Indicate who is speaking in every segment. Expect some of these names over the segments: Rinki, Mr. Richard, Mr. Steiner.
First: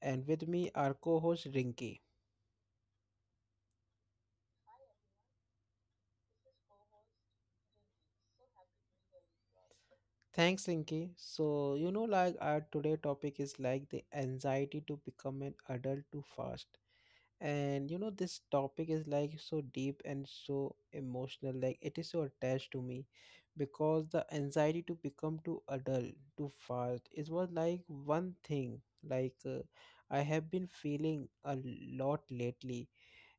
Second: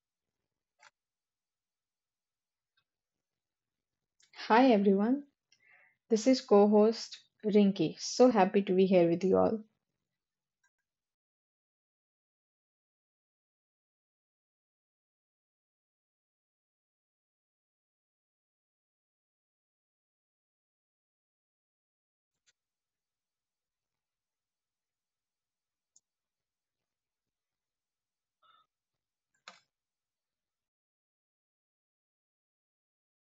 Speaker 1: and with me our co-host Rinky.
Speaker 2: Hi everyone, this is co host Rinki. So happy to be here with you all.
Speaker 1: Thanks, Rinky. So you know, like our today topic is like the anxiety to become an adult too fast, and you know this topic is like so deep and so emotional. Like it is so attached to me, because the anxiety to become too adult too fast is was like one thing like uh, I have been feeling a lot lately.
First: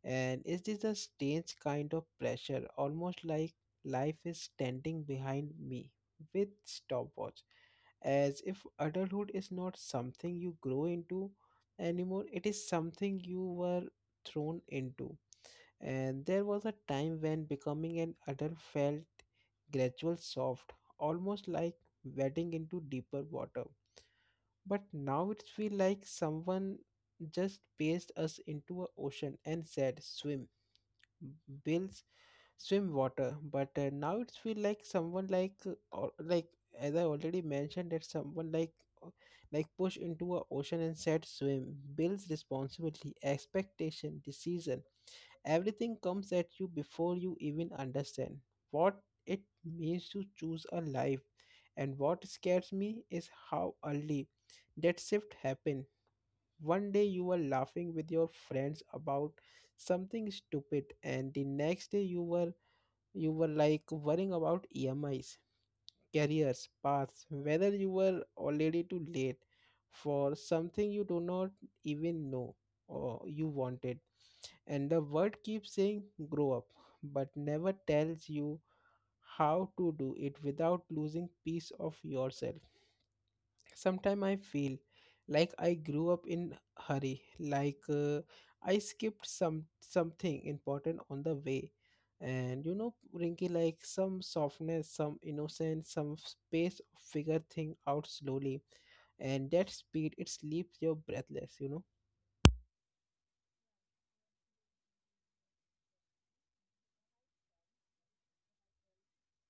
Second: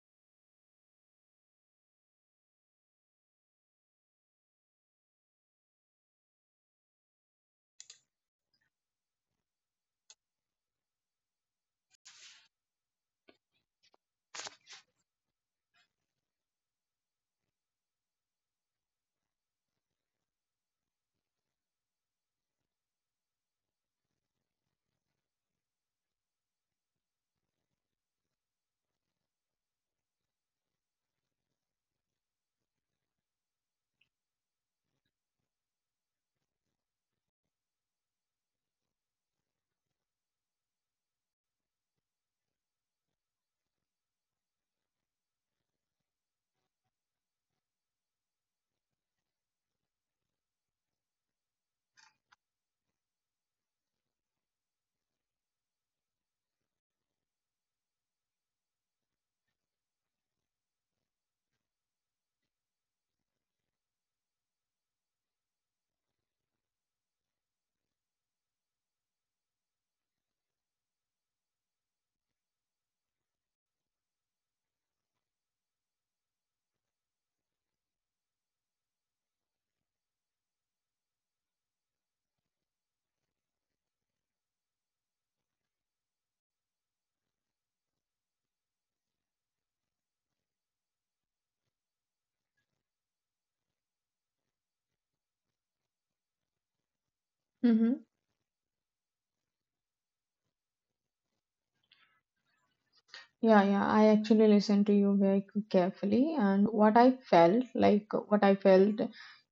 Speaker 1: And is this a strange kind of pressure, almost like life is standing behind me with stopwatch, as if adulthood is not something you grow into anymore, it is something you were thrown into. And there was a time when becoming an adult felt gradual, soft, almost like wading into deeper water. But now it feels like someone just paced us into an ocean and said, swim bills, swim water, but now it's feel like someone or like as I already mentioned that someone uh, like push into a ocean and said swim bills responsibility expectation decision, everything comes at you before you even understand what it means to choose a life. And what scares me is how early that shift happened. One day you were laughing with your friends about something stupid, and the next day you were like worrying about EMIs, careers, paths, whether you were already too late for something you do not even know or you wanted. And the world keeps saying grow up, but never tells you how to do it without losing piece of yourself. Sometimes I feel like I grew up in hurry, I skipped something important on the way. And you know, Rinky, like some softness, some innocence, some space of figure thing
Speaker 2: Mhm.
Speaker 1: out slowly. And that speed, it leaves you breathless, you know.
Speaker 2: Yeah, yeah. I actually listened to you very carefully, and what I felt, like what I felt,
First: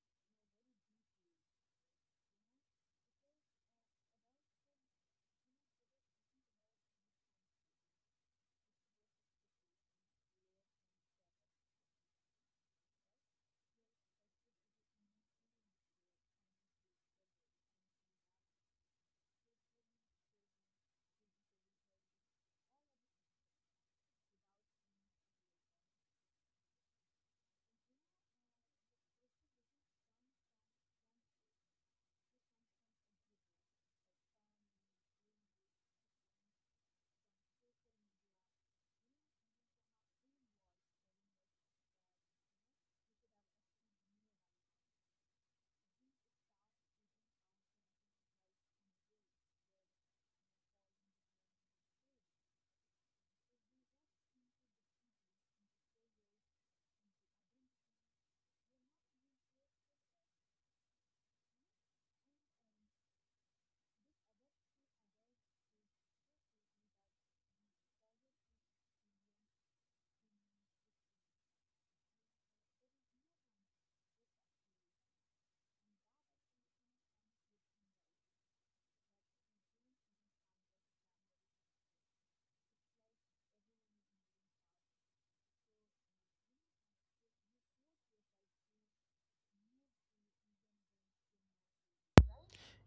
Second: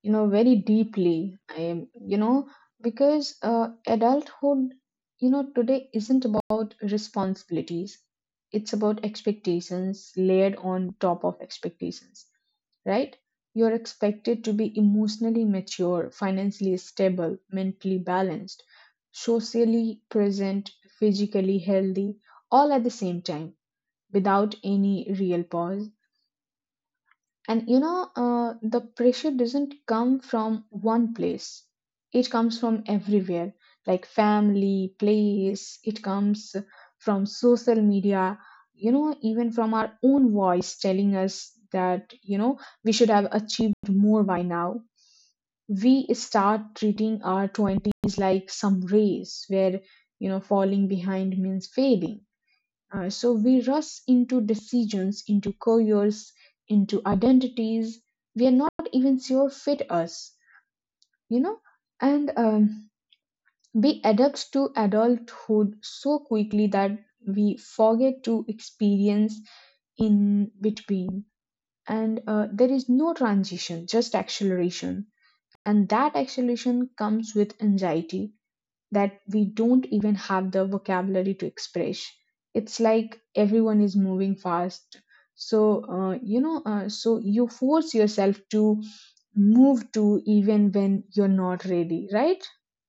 Speaker 2: you know, very deeply. I, am you know, because adulthood, you know, today isn't about responsibilities. It's about expectations layered on top of expectations, right? You're expected to be emotionally mature, financially stable, mentally balanced, socially present, physically healthy, all at the same time without any real pause. And you know, the pressure doesn't come from one place, it comes from everywhere like family, place, it comes from social media, you know, even from our own voice telling us that, you know, we should have achieved more by now. We start treating our 20s like some race where, you know, falling behind means failing, so we rush into decisions, into careers, into identities we are not even sure fit us, you know. And we adapt to adulthood so quickly that we forget to experience in between. And there is no transition, just acceleration. And that acceleration comes with anxiety that we don't even have the vocabulary to express. It's like everyone is moving fast. So you force yourself to move to even when you're not ready, right?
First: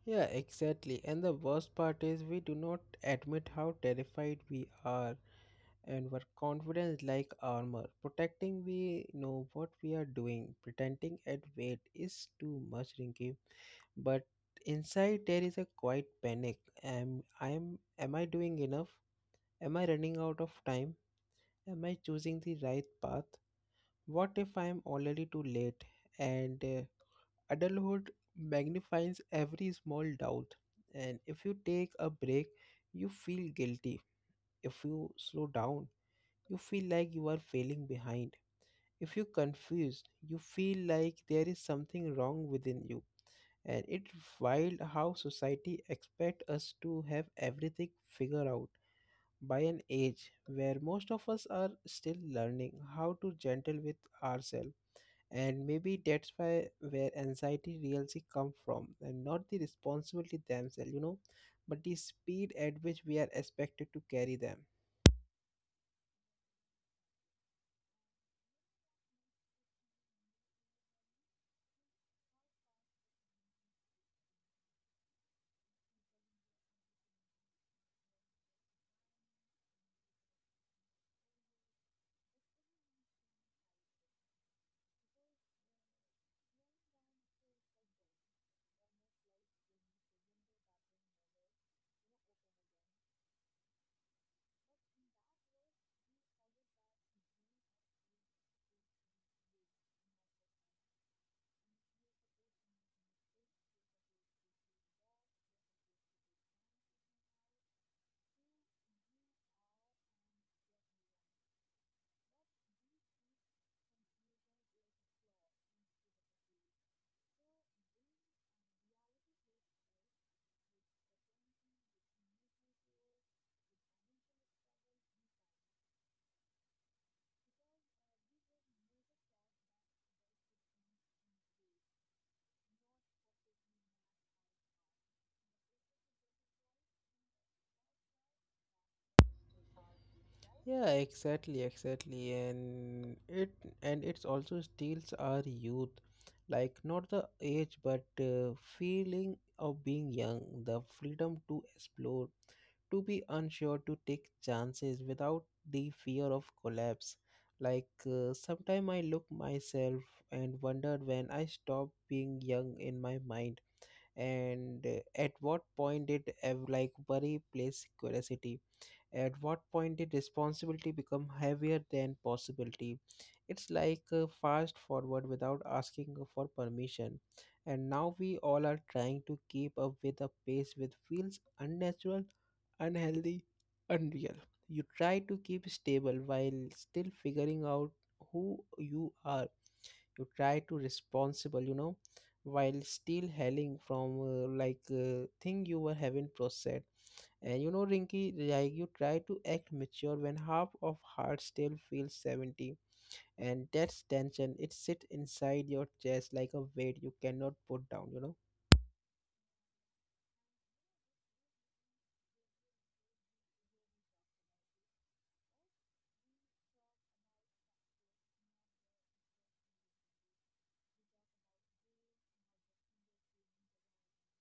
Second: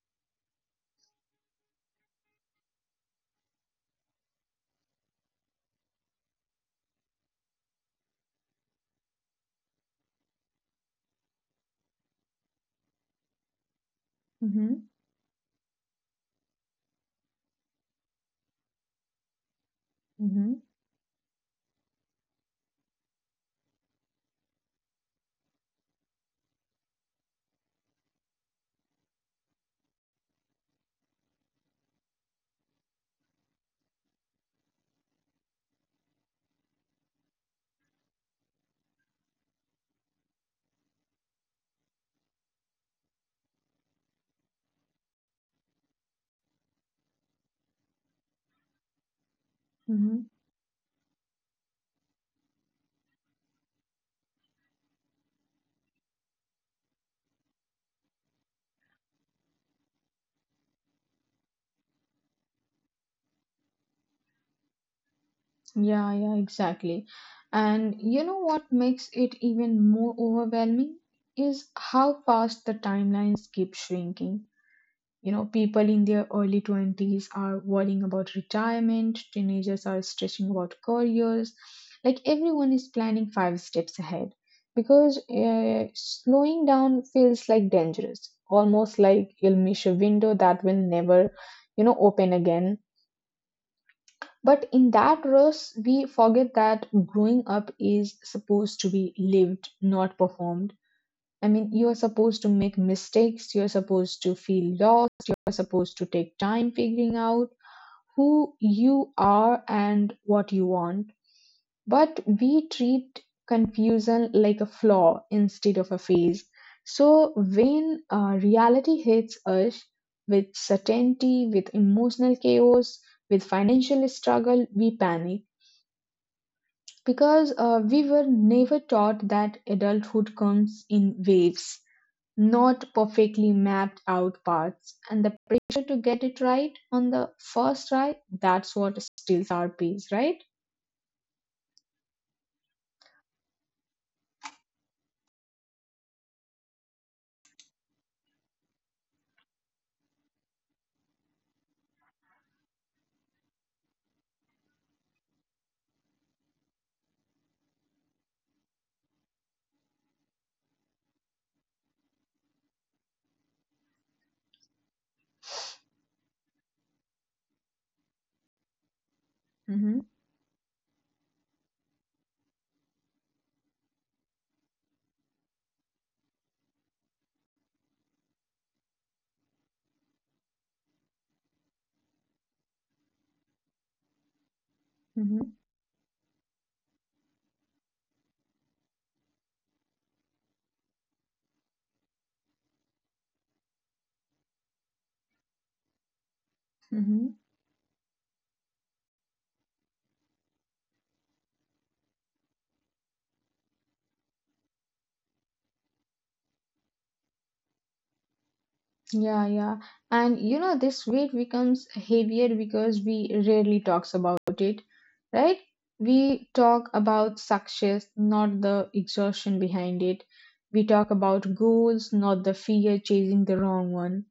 Speaker 1: Yeah, exactly. And the worst part is we do not admit how terrified we are. And were confident like armor. Protecting we know what we are doing. Pretending at weight is too much, Rinky. But
Speaker 2: Mm-hmm.
Speaker 1: inside there is a quiet panic. Am I doing enough? Am I running out
Speaker 2: Mm-hmm.
Speaker 1: of time? Am I choosing the right path? What if I am already too late? And adulthood magnifies every small doubt. And if you take a break, you feel guilty. If you slow down, you feel like you are failing behind. If you're confused, you feel like there is something wrong within you. And it's wild how society expects us to have everything figured out by an
Speaker 2: Mm-hmm.
Speaker 1: age where most of us are still learning how to gentle with ourselves. And maybe that's why where anxiety really come from, and not the responsibility themselves, you know, but the speed at which we are expected to carry them.
Speaker 2: Yeah, yeah, exactly. And you know what makes it even more overwhelming is how fast the timelines keep shrinking. You know, people in their early 20s are worrying about retirement, teenagers are stressing about careers, like everyone is planning five steps ahead because slowing down feels like dangerous, almost like you'll miss a window that will never, you know, open again. But in that rush, we forget that growing up is supposed to be lived, not performed. I mean, you are supposed to make mistakes, you're supposed to feel lost, you're supposed to take time figuring out who you are and what you want. But we treat confusion like a flaw instead of a phase. So when reality hits us with certainty, with emotional chaos, with financial struggle, we panic because we were never taught that adulthood comes in waves, not perfectly mapped out paths, and the pressure to get it right on the first try, that's what steals our peace, right?
Speaker 1: Yeah, exactly, exactly. And it's also steals our youth. Like not the age but feeling of being young, the freedom to explore, to be unsure, to take chances without the fear of collapse. Sometime I look myself and wonder when I stopped being young in my mind, and at what point like worry place curiosity, at what point
Speaker 2: Mm-hmm.
Speaker 1: did responsibility become heavier than possibility. It's fast forward without asking for permission, and now we all are trying to keep up with a pace which feels unnatural, unhealthy, unreal. You try to
Speaker 2: Mm-hmm.
Speaker 1: keep stable while still figuring out who you are. You try to responsible, you know, while still hailing from thing you were having processed.
Speaker 2: Mm-hmm.
Speaker 1: And you know, Rinky, like you try to act mature when half of heart still feels 70. And that's tension. It sits inside your chest like a weight you cannot put down, you know?
Speaker 2: Yeah, yeah. And you know, this weight becomes heavier because we rarely talks about it, right? We talk about success, not the exhaustion behind it. We talk about goals, not the fear chasing the wrong one.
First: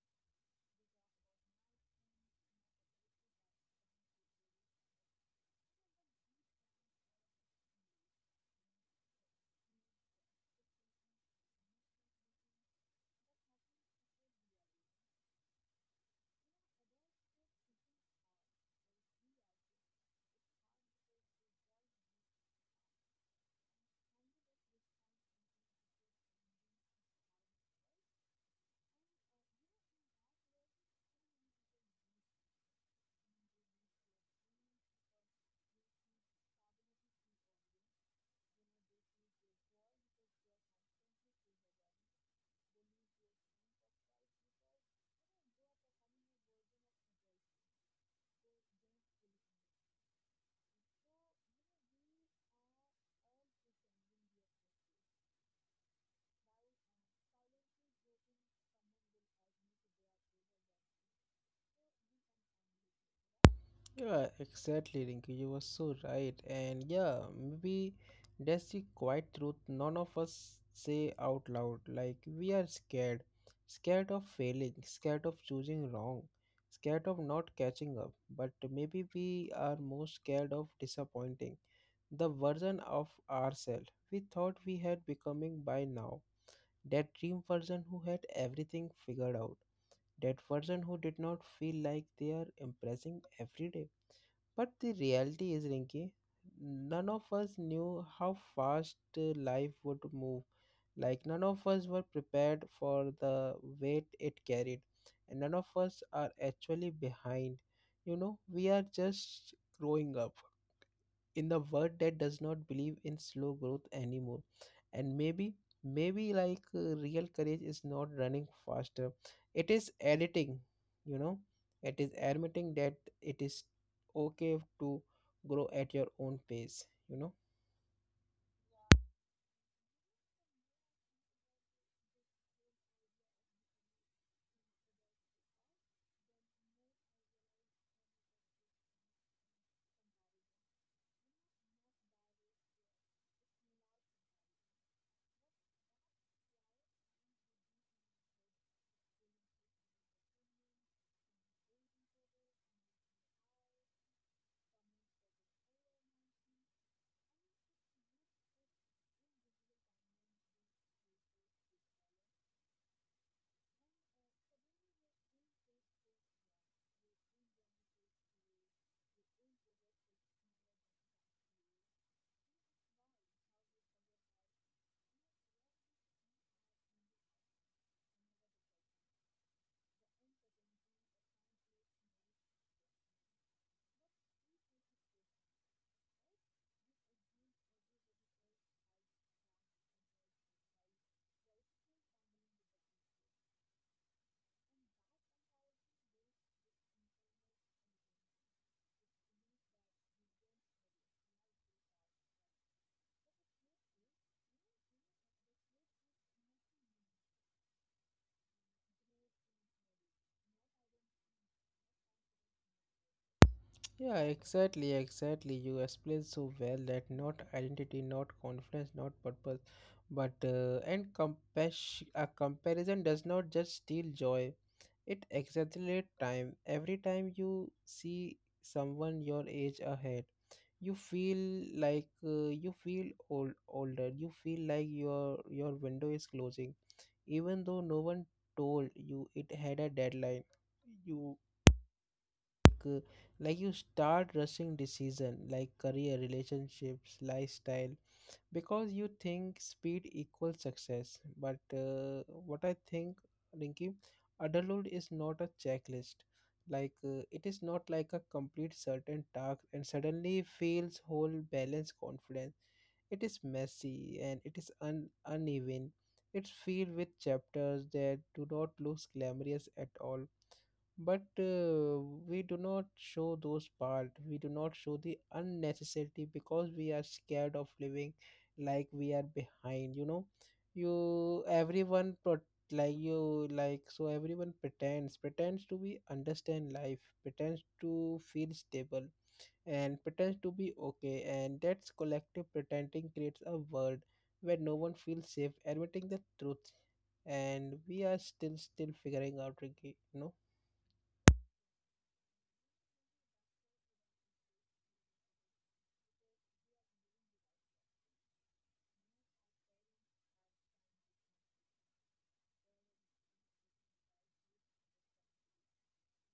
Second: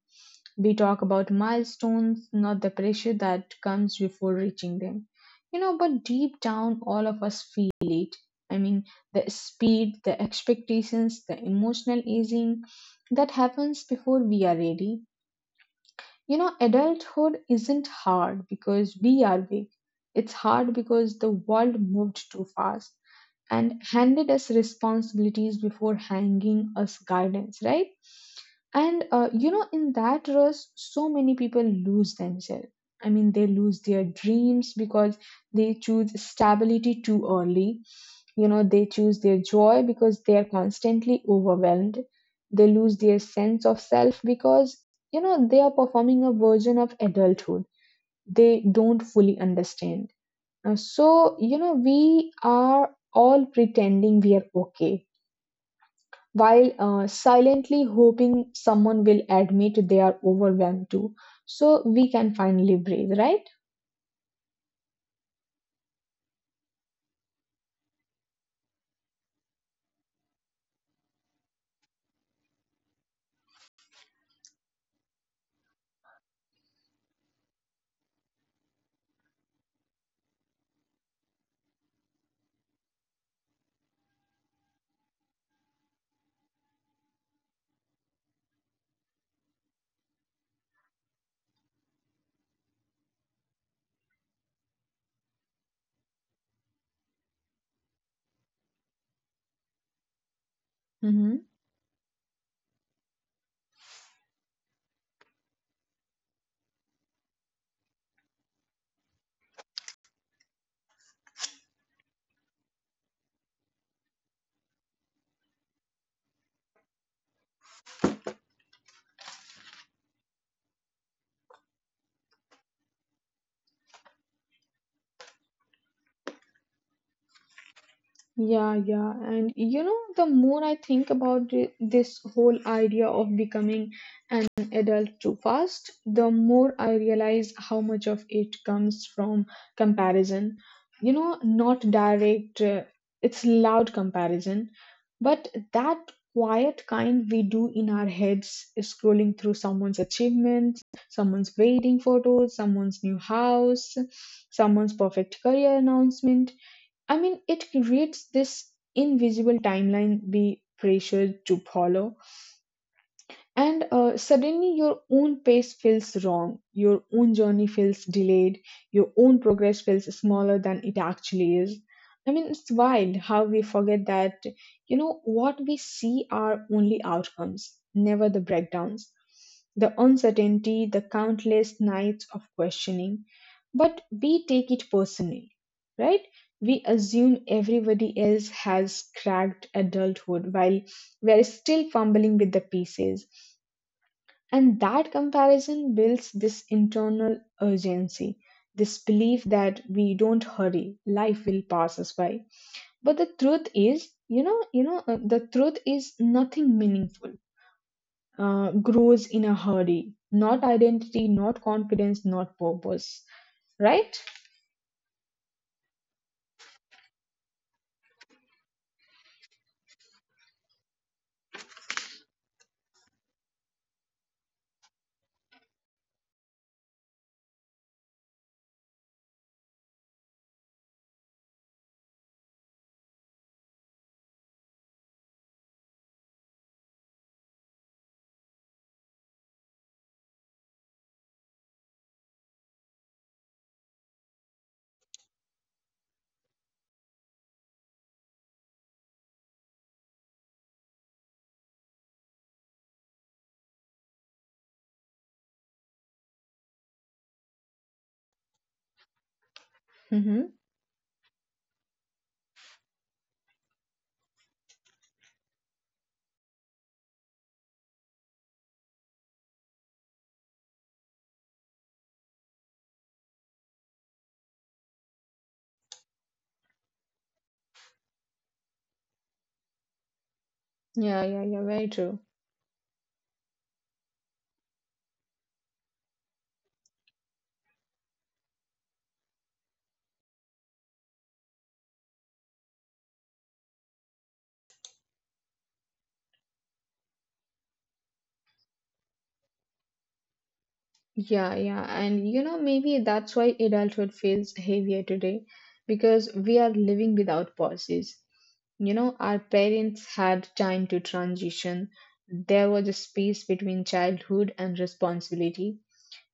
Speaker 2: We talk about milestones, not the pressure that comes before reaching them. You know, but deep down, all of us feel it. I mean, the speed, the expectations, the emotional easing that happens before we are ready. You know, adulthood isn't hard because we are big. It's hard because the world moved too fast and handed us responsibilities before hanging us guidance, right? And you know, in that rush, so many people lose themselves. I mean, they lose their dreams because they choose stability too early. You know, they choose their joy because they are constantly overwhelmed. They lose their sense of self because you know they are performing a version of adulthood they don't fully understand. So you know we are all pretending we are okay while silently hoping someone will admit they are overwhelmed too, so we can finally breathe, right?
Speaker 1: Yeah, exactly, Rinky. You were so right. And yeah, maybe that's the quiet truth none of us say out loud. Like, we are scared. Scared of failing, scared of choosing wrong, scared of not catching up. But maybe we are most scared of disappointing the version of ourselves we thought we had becoming by now, that dream version who had everything figured out, that version who did not feel like they are impressing every day. But the reality is Rinki, none of us knew how fast life would move, like
Speaker 2: Hmm.
Speaker 1: none of us were prepared for the weight it carried, and none of us are actually behind. You know, we are just growing up in the world that does not believe in slow growth anymore. And maybe, maybe real courage is not running faster, it is admitting, you know, it is admitting that it is okay to grow at your own pace, you know.
Speaker 2: Yeah, yeah. And you know, the more I think about this whole idea of becoming an adult too fast, the more I realize how much of it comes from comparison. You know, not direct, it's loud comparison, but that quiet kind we do in our heads, scrolling through someone's achievements, someone's wedding photos, someone's new house, someone's perfect career announcement. I mean, it creates this invisible timeline we pressured to follow. And suddenly your own pace feels wrong, your own journey feels delayed, your own progress feels smaller than it actually is. I mean, it's wild how we forget that, you know, what we see are only outcomes, never the breakdowns, the uncertainty, the countless nights of questioning. But we take it personally, right? We assume everybody else has cracked adulthood while we're still fumbling with the pieces. And that comparison builds this internal urgency, this belief that we don't hurry, life will pass us by. But the truth is, the truth is nothing meaningful grows in a hurry. Not identity, not confidence, not purpose.
Speaker 1: Yeah,
Speaker 2: Right?
Speaker 1: exactly, exactly. You explained so well that not identity, not confidence, not purpose, but and compass a comparison does not just steal joy. It exaggerates time. Every time you see someone your age ahead, you feel you feel old, older. You feel like your window is closing, even though no one told you it had a deadline. You like, uh, you start rushing decision like career, relationships, lifestyle, because you think speed equals success. But what I think, rinki, adulthood is not a checklist. It is not like a complete certain task and suddenly
Speaker 2: Mm-hmm.
Speaker 1: feels whole balance confidence. It is messy and it is uneven. It's filled with chapters that do not look glamorous at all. But we do not show those part, we do not show the unnecessary because we are scared of living like we are behind, you know. you
Speaker 2: Yeah, yeah, yeah. Very
Speaker 1: everyone
Speaker 2: true.
Speaker 1: pro- like you like so everyone pretends to be understand life, pretends to feel stable, and pretends to be okay. And that's collective pretending creates a world where no one feels safe admitting the truth, and we are still figuring out again, you know.
Speaker 2: Yeah, yeah. And you know, maybe that's why adulthood feels heavier today, because we are living without pauses. You know, our parents had time to transition, there was a space between childhood and responsibility.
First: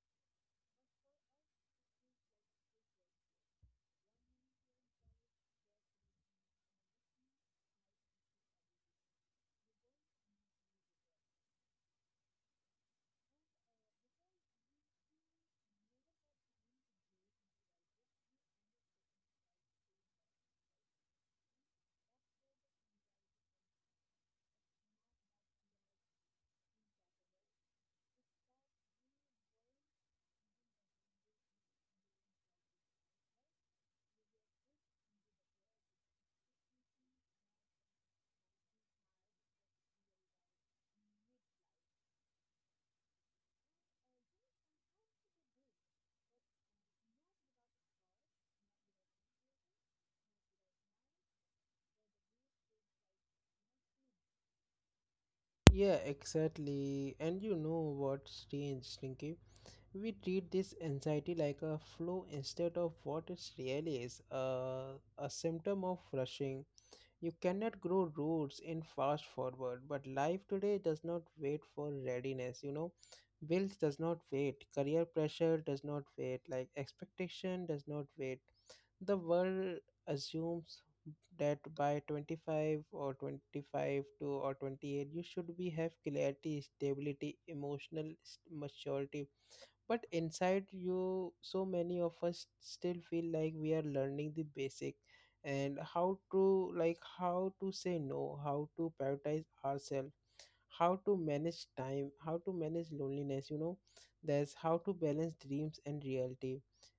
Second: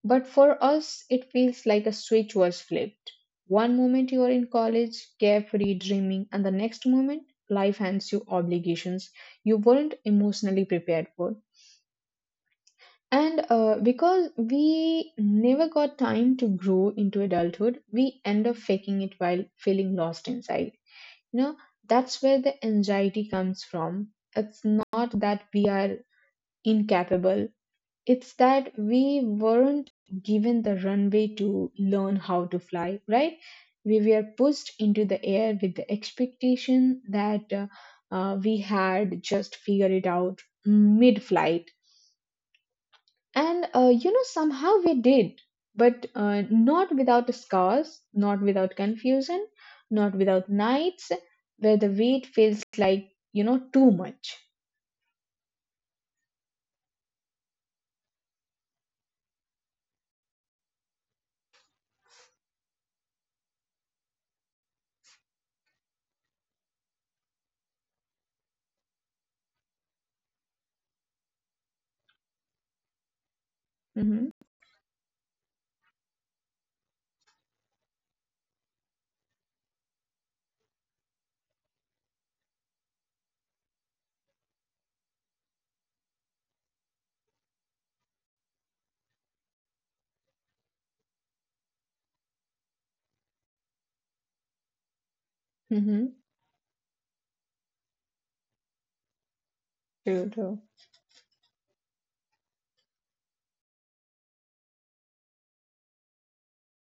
Speaker 2: But for us, it feels like a switch was flipped. One moment you are in college, carefree, dreaming, and the next moment, life hands you obligations you weren't emotionally prepared for. And because we never got time to grow into adulthood, we end up faking it while feeling lost inside. You know, that's where the anxiety comes from. It's not that we are incapable, it's that we weren't given the runway to learn how to fly, right? We were pushed into the air with the expectation that we had just figured it out mid flight, and you know, somehow we did, but not without scars, not without confusion, not without nights where the weight feels like, you know, too much.
Speaker 1: Yeah, exactly. And you know what's strange, Stinky? We treat this anxiety like a flu instead of what it really is, a symptom of rushing. You cannot grow roots in fast forward, but life today does not wait for readiness, you know. Bills does not
Speaker 2: Mm-hmm.
Speaker 1: wait, career pressure does not wait, like expectation does not wait. The world assumes that by 25 or 25 to or 28 you should be have clarity stability emotional maturity, but inside you so many of us still feel like we are learning the basic. And how
Speaker 2: Mm-hmm.
Speaker 1: to how to say no, how to prioritize ourselves,
Speaker 2: True, true.
Speaker 1: how to manage time, how to manage loneliness, you know, there's how to balance dreams and reality.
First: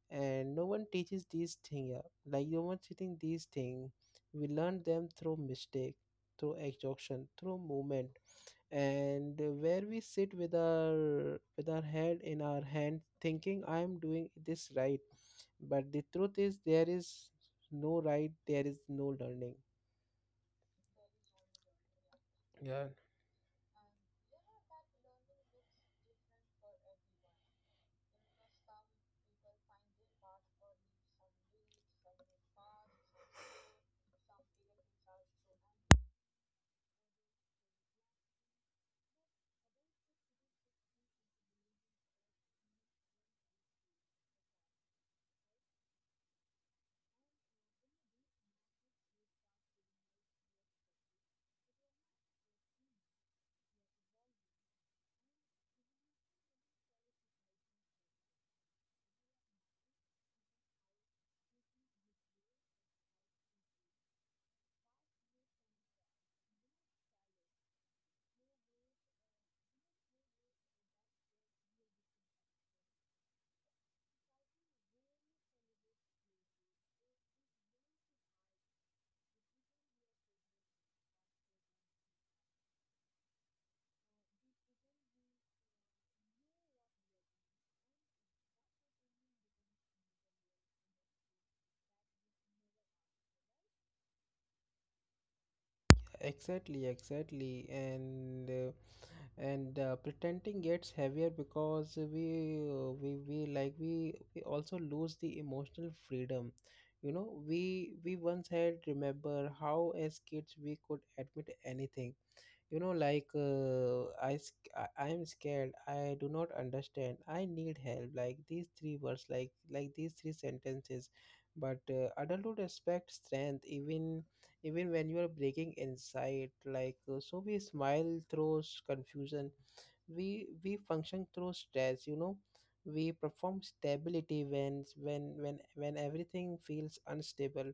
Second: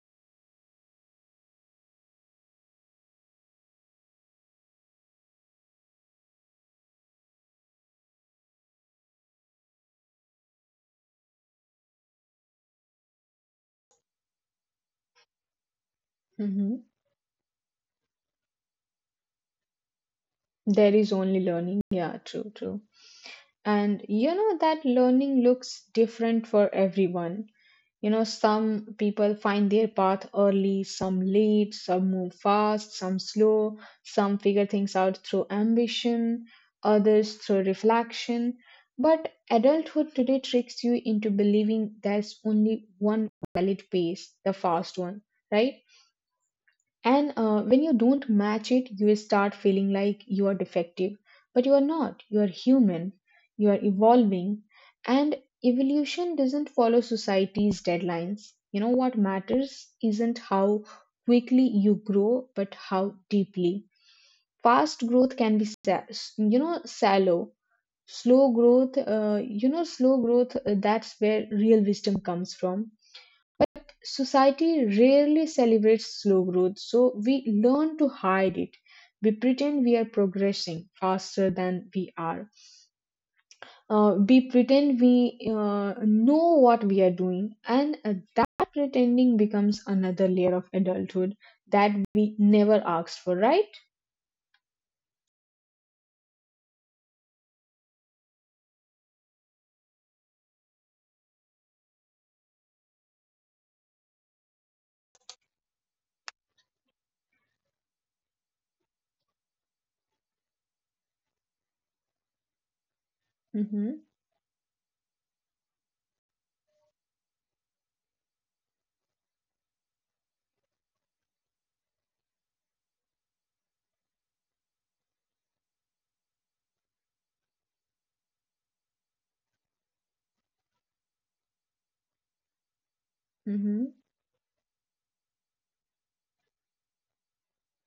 Speaker 1: And no one teaches these things, yeah. Like no one teaching these things, we learn them through mistake, through exhaustion, through movement. And where we sit with our head in our hand thinking I am doing this right. But the truth is
Speaker 2: Mm-hmm.
Speaker 1: there is no right, there is no learning.
Speaker 2: There is only learning. Yeah, true, true. And you know that learning looks different for everyone. You know, some people find their path early, some late, some move fast, some slow, some figure things out through ambition, others through reflection. But adulthood today tricks you into believing there's only one valid pace, the fast one, right? And when you don't match it, you will start feeling like you are defective. But you are not. You are human. You are evolving. And evolution doesn't follow society's deadlines. You know what matters isn't how quickly you grow, but how deeply. Fast growth can be, you know, shallow. Slow growth, you know, slow growth, that's where real wisdom comes from. Society rarely celebrates slow growth, so we learn to hide it. We pretend we are progressing faster than we are. We pretend we know what we are doing, and that pretending becomes another layer of adulthood that we never asked for, right?
Speaker 1: Exactly, exactly, and pretending gets heavier because we also lose the emotional freedom. You know, we once had, remember how as kids we could admit anything, you know, like
Speaker 2: Mm-hmm.
Speaker 1: uh, i sc- i I am scared, I do not understand, I need help, like these three words, like these three sentences. But adulthood expects strength even, even when you are breaking inside. So we smile through confusion, we function through stress, you know, we perform
Speaker 2: Mm-hmm.
Speaker 1: stability when everything feels unstable.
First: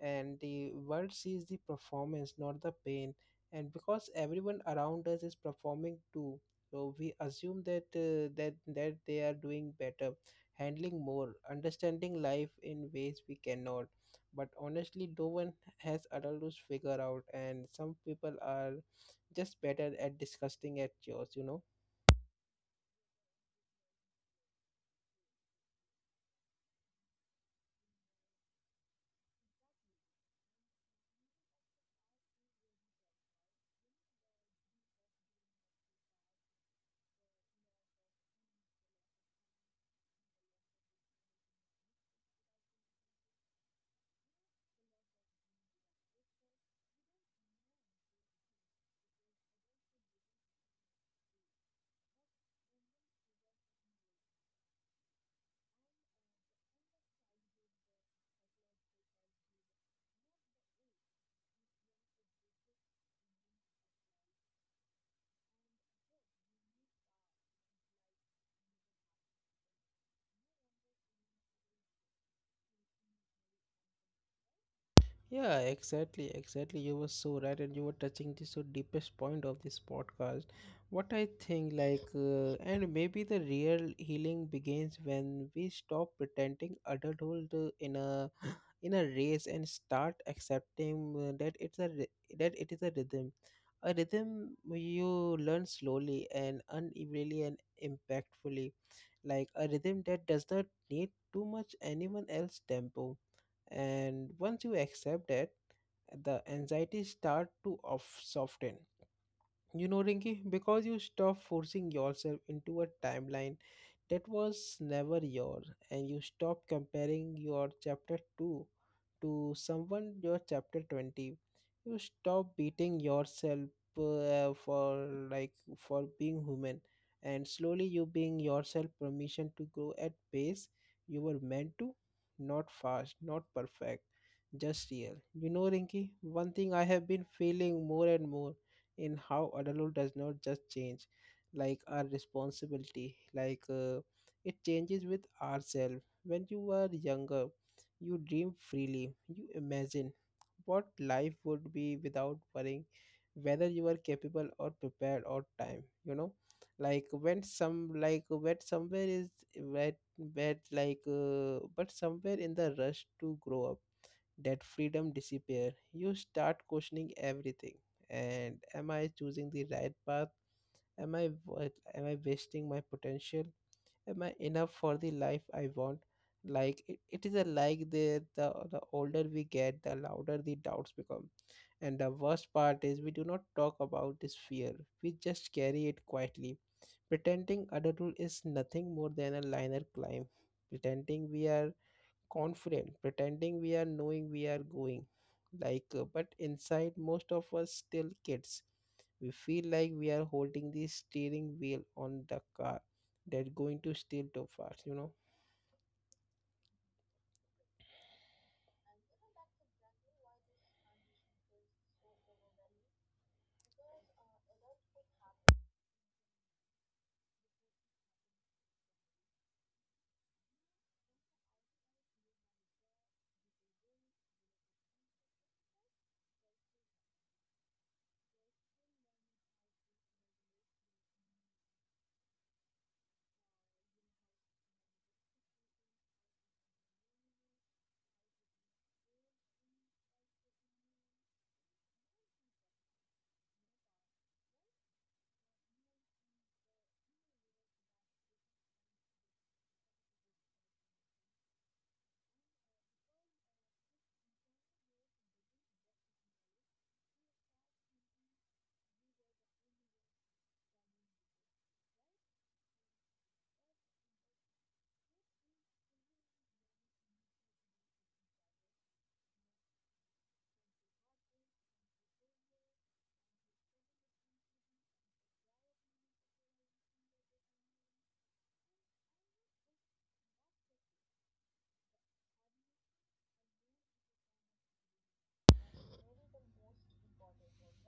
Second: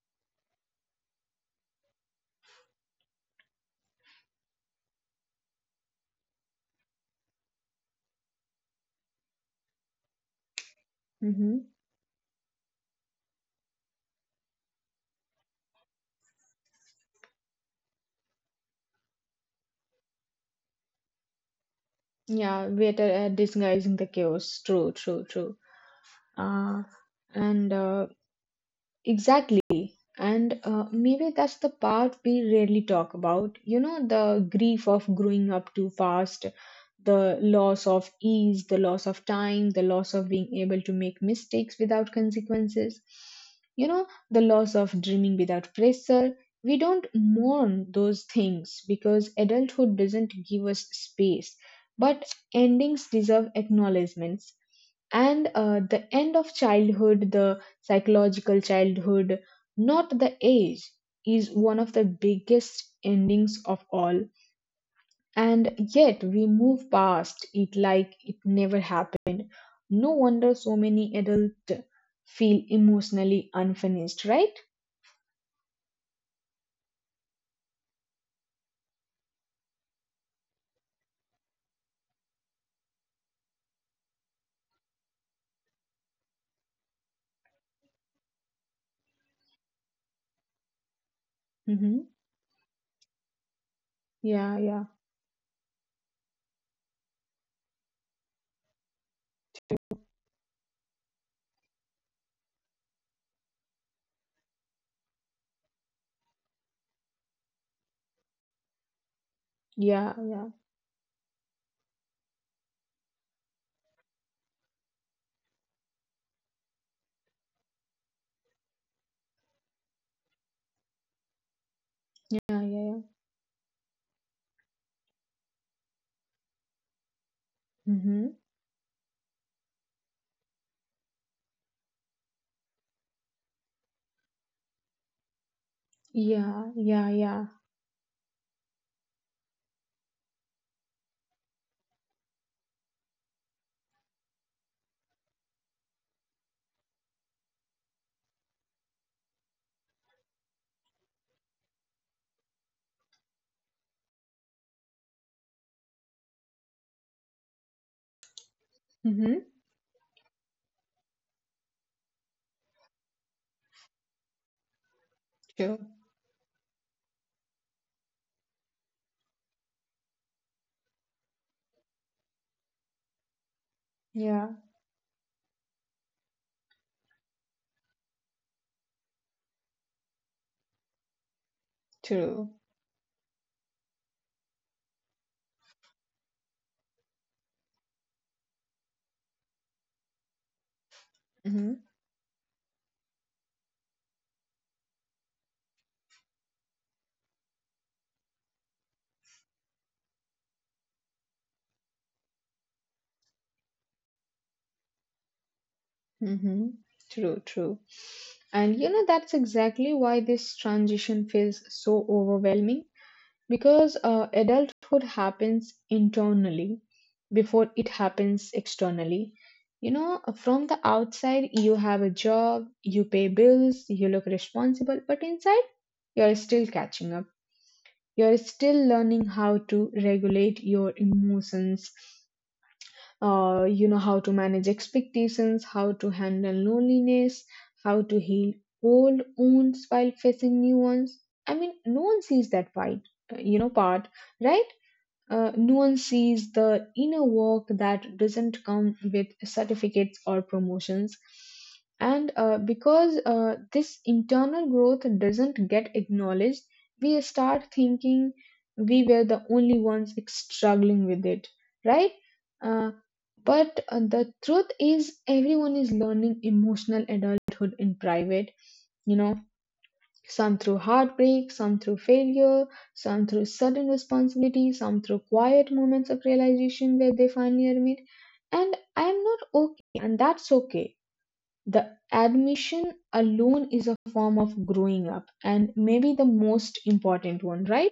Speaker 1: And the world sees the performance, not the pain. And because everyone around us is performing too, so we assume that that they are doing better, handling more,
Speaker 2: Mm-hmm.
Speaker 1: understanding life in ways we cannot. But honestly no one has adults figure out, and some people are just better at disgusting at yours, you know.
Speaker 2: Yeah, we're disguising the chaos. True, true, true. Uh, and Exactly. And maybe that's the part we rarely talk about. You know, the grief of growing up too fast, the loss of ease, the loss of time, the loss of being able to make mistakes without consequences. You know, the loss of dreaming without pressure. We don't mourn those things because adulthood doesn't give us space. But endings deserve acknowledgments, and the end of childhood, the psychological childhood, not the age, is one of the biggest endings of all. And yet we move past it like it never happened. No wonder so many adults feel emotionally unfinished, right?
Speaker 1: Yeah, exactly, exactly. You were so right, and you were touching the so deepest point of this podcast. What I think, and maybe the real healing begins when we stop pretending adulthood in a in a race, and start accepting that
Speaker 2: Mm-hmm.
Speaker 1: that it is a
Speaker 2: Yeah,
Speaker 1: rhythm
Speaker 2: yeah,
Speaker 1: you learn slowly and unevenly and impactfully, like a rhythm that does not need too much anyone else tempo. And once you accept that, the anxiety start to off soften, you know
Speaker 2: yeah,
Speaker 1: rinky,
Speaker 2: yeah,
Speaker 1: because you stop forcing yourself into a timeline that was never yours, and you stop comparing your chapter 2 to someone your chapter 20. You
Speaker 2: yeah,
Speaker 1: stop
Speaker 2: yeah, yeah.
Speaker 1: beating yourself for like for being human, and slowly you
Speaker 2: Mm-hmm.
Speaker 1: being yourself permission to grow at pace you were meant to, not fast, not perfect, just real. You know, Rinky, one
Speaker 2: Yeah,
Speaker 1: thing I have
Speaker 2: yeah,
Speaker 1: been
Speaker 2: yeah.
Speaker 1: feeling more and more in how adulthood does not just change like our responsibility it changes with ourselves. When you were younger you dream freely, you imagine what life would be without worrying whether you are capable or prepared or time, you know, when somewhere is
Speaker 2: Mm-hmm.
Speaker 1: wet wet. But somewhere in the rush to grow up that freedom disappear,
Speaker 2: True.
Speaker 1: you start questioning everything. And am I choosing the right path? am i wa- am I wasting my potential? Am I
Speaker 2: Yeah,
Speaker 1: enough for the life I want? Like it is a like the older we get the louder the doubts become. And the
Speaker 2: true.
Speaker 1: worst part is we do not talk about this fear, we just carry it quietly, pretending adulthood is nothing more than a linear climb, pretending we are
Speaker 2: Mm-hmm.
Speaker 1: confident, pretending we are knowing we are going. But inside, most of us still kids. We feel like we are holding the steering wheel on the car that's going to steer too fast, you know.
Speaker 2: Mm-hmm. True, true. And you know, that's exactly why this transition feels so overwhelming, because adulthood happens internally before it happens externally. You know, from the outside, you have a job, you pay bills, you look responsible, but inside, you're still catching up. You're still learning how to regulate your emotions, you know, how to manage expectations, how to handle loneliness, how to heal old wounds while facing new ones. I mean, no one sees that fight, you know, part, right? Nuance sees the inner work that doesn't come with certificates or promotions. And because this internal growth doesn't get acknowledged, we start thinking we were the only ones struggling with it, right? Uh, but the truth is, everyone is learning emotional adulthood in private, you know, some through heartbreak, some through failure, some through sudden responsibility, some through quiet moments of realization where they finally admit, and I am not okay, and that's okay. The admission alone is a form of growing up, and maybe the most important one, right?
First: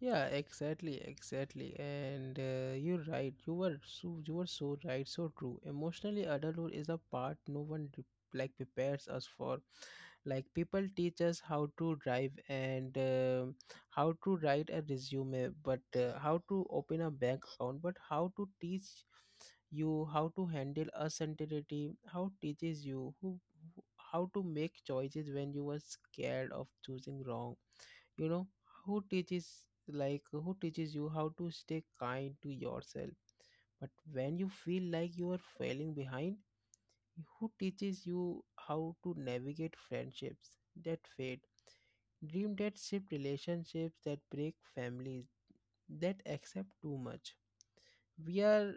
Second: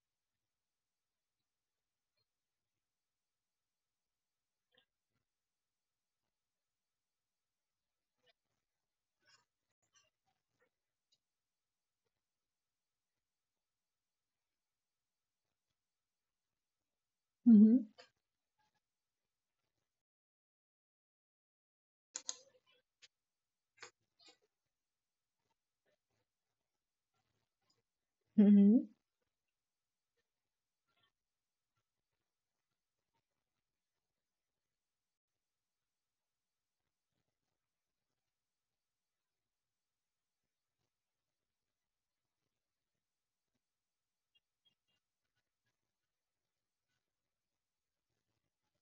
Speaker 1: Yeah, exactly, exactly. And You're right. You were so right, so true. Emotionally, adulthood is a part no one like prepares us for. Like people teach us how to drive and how to write a resume but how to open a bank
Speaker 2: Mm-hmm.
Speaker 1: account. But how to teach you how to handle uncertainty, how teaches you how to make choices when you were scared of choosing wrong, you know?
Speaker 2: Mm-hmm.
Speaker 1: who teaches who teaches you how to stay kind to yourself but when you feel like you are failing behind? Who teaches you how to navigate friendships that fade, dream that shift, relationships that break, families that accept too much? We are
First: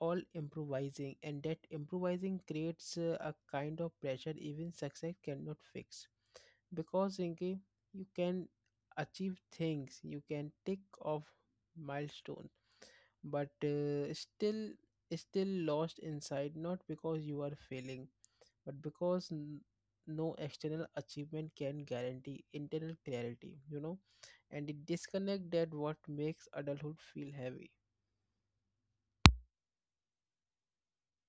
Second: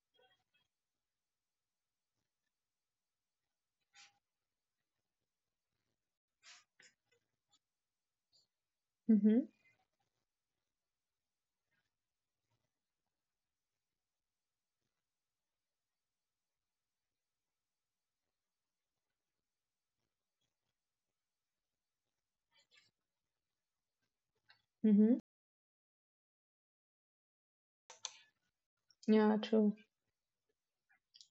Speaker 1: all improvising, and that improvising creates a kind of pressure even success cannot fix. Because, Rinki, you can achieve
Speaker 2: Mm-hmm.
Speaker 1: things, you can tick off milestones, but still, still lost inside, not because you are failing but because no external achievement can guarantee internal clarity, you know. And the
Speaker 2: Mm-hmm.
Speaker 1: disconnect that what makes adulthood feel heavy.
Speaker 2: Yeah, true.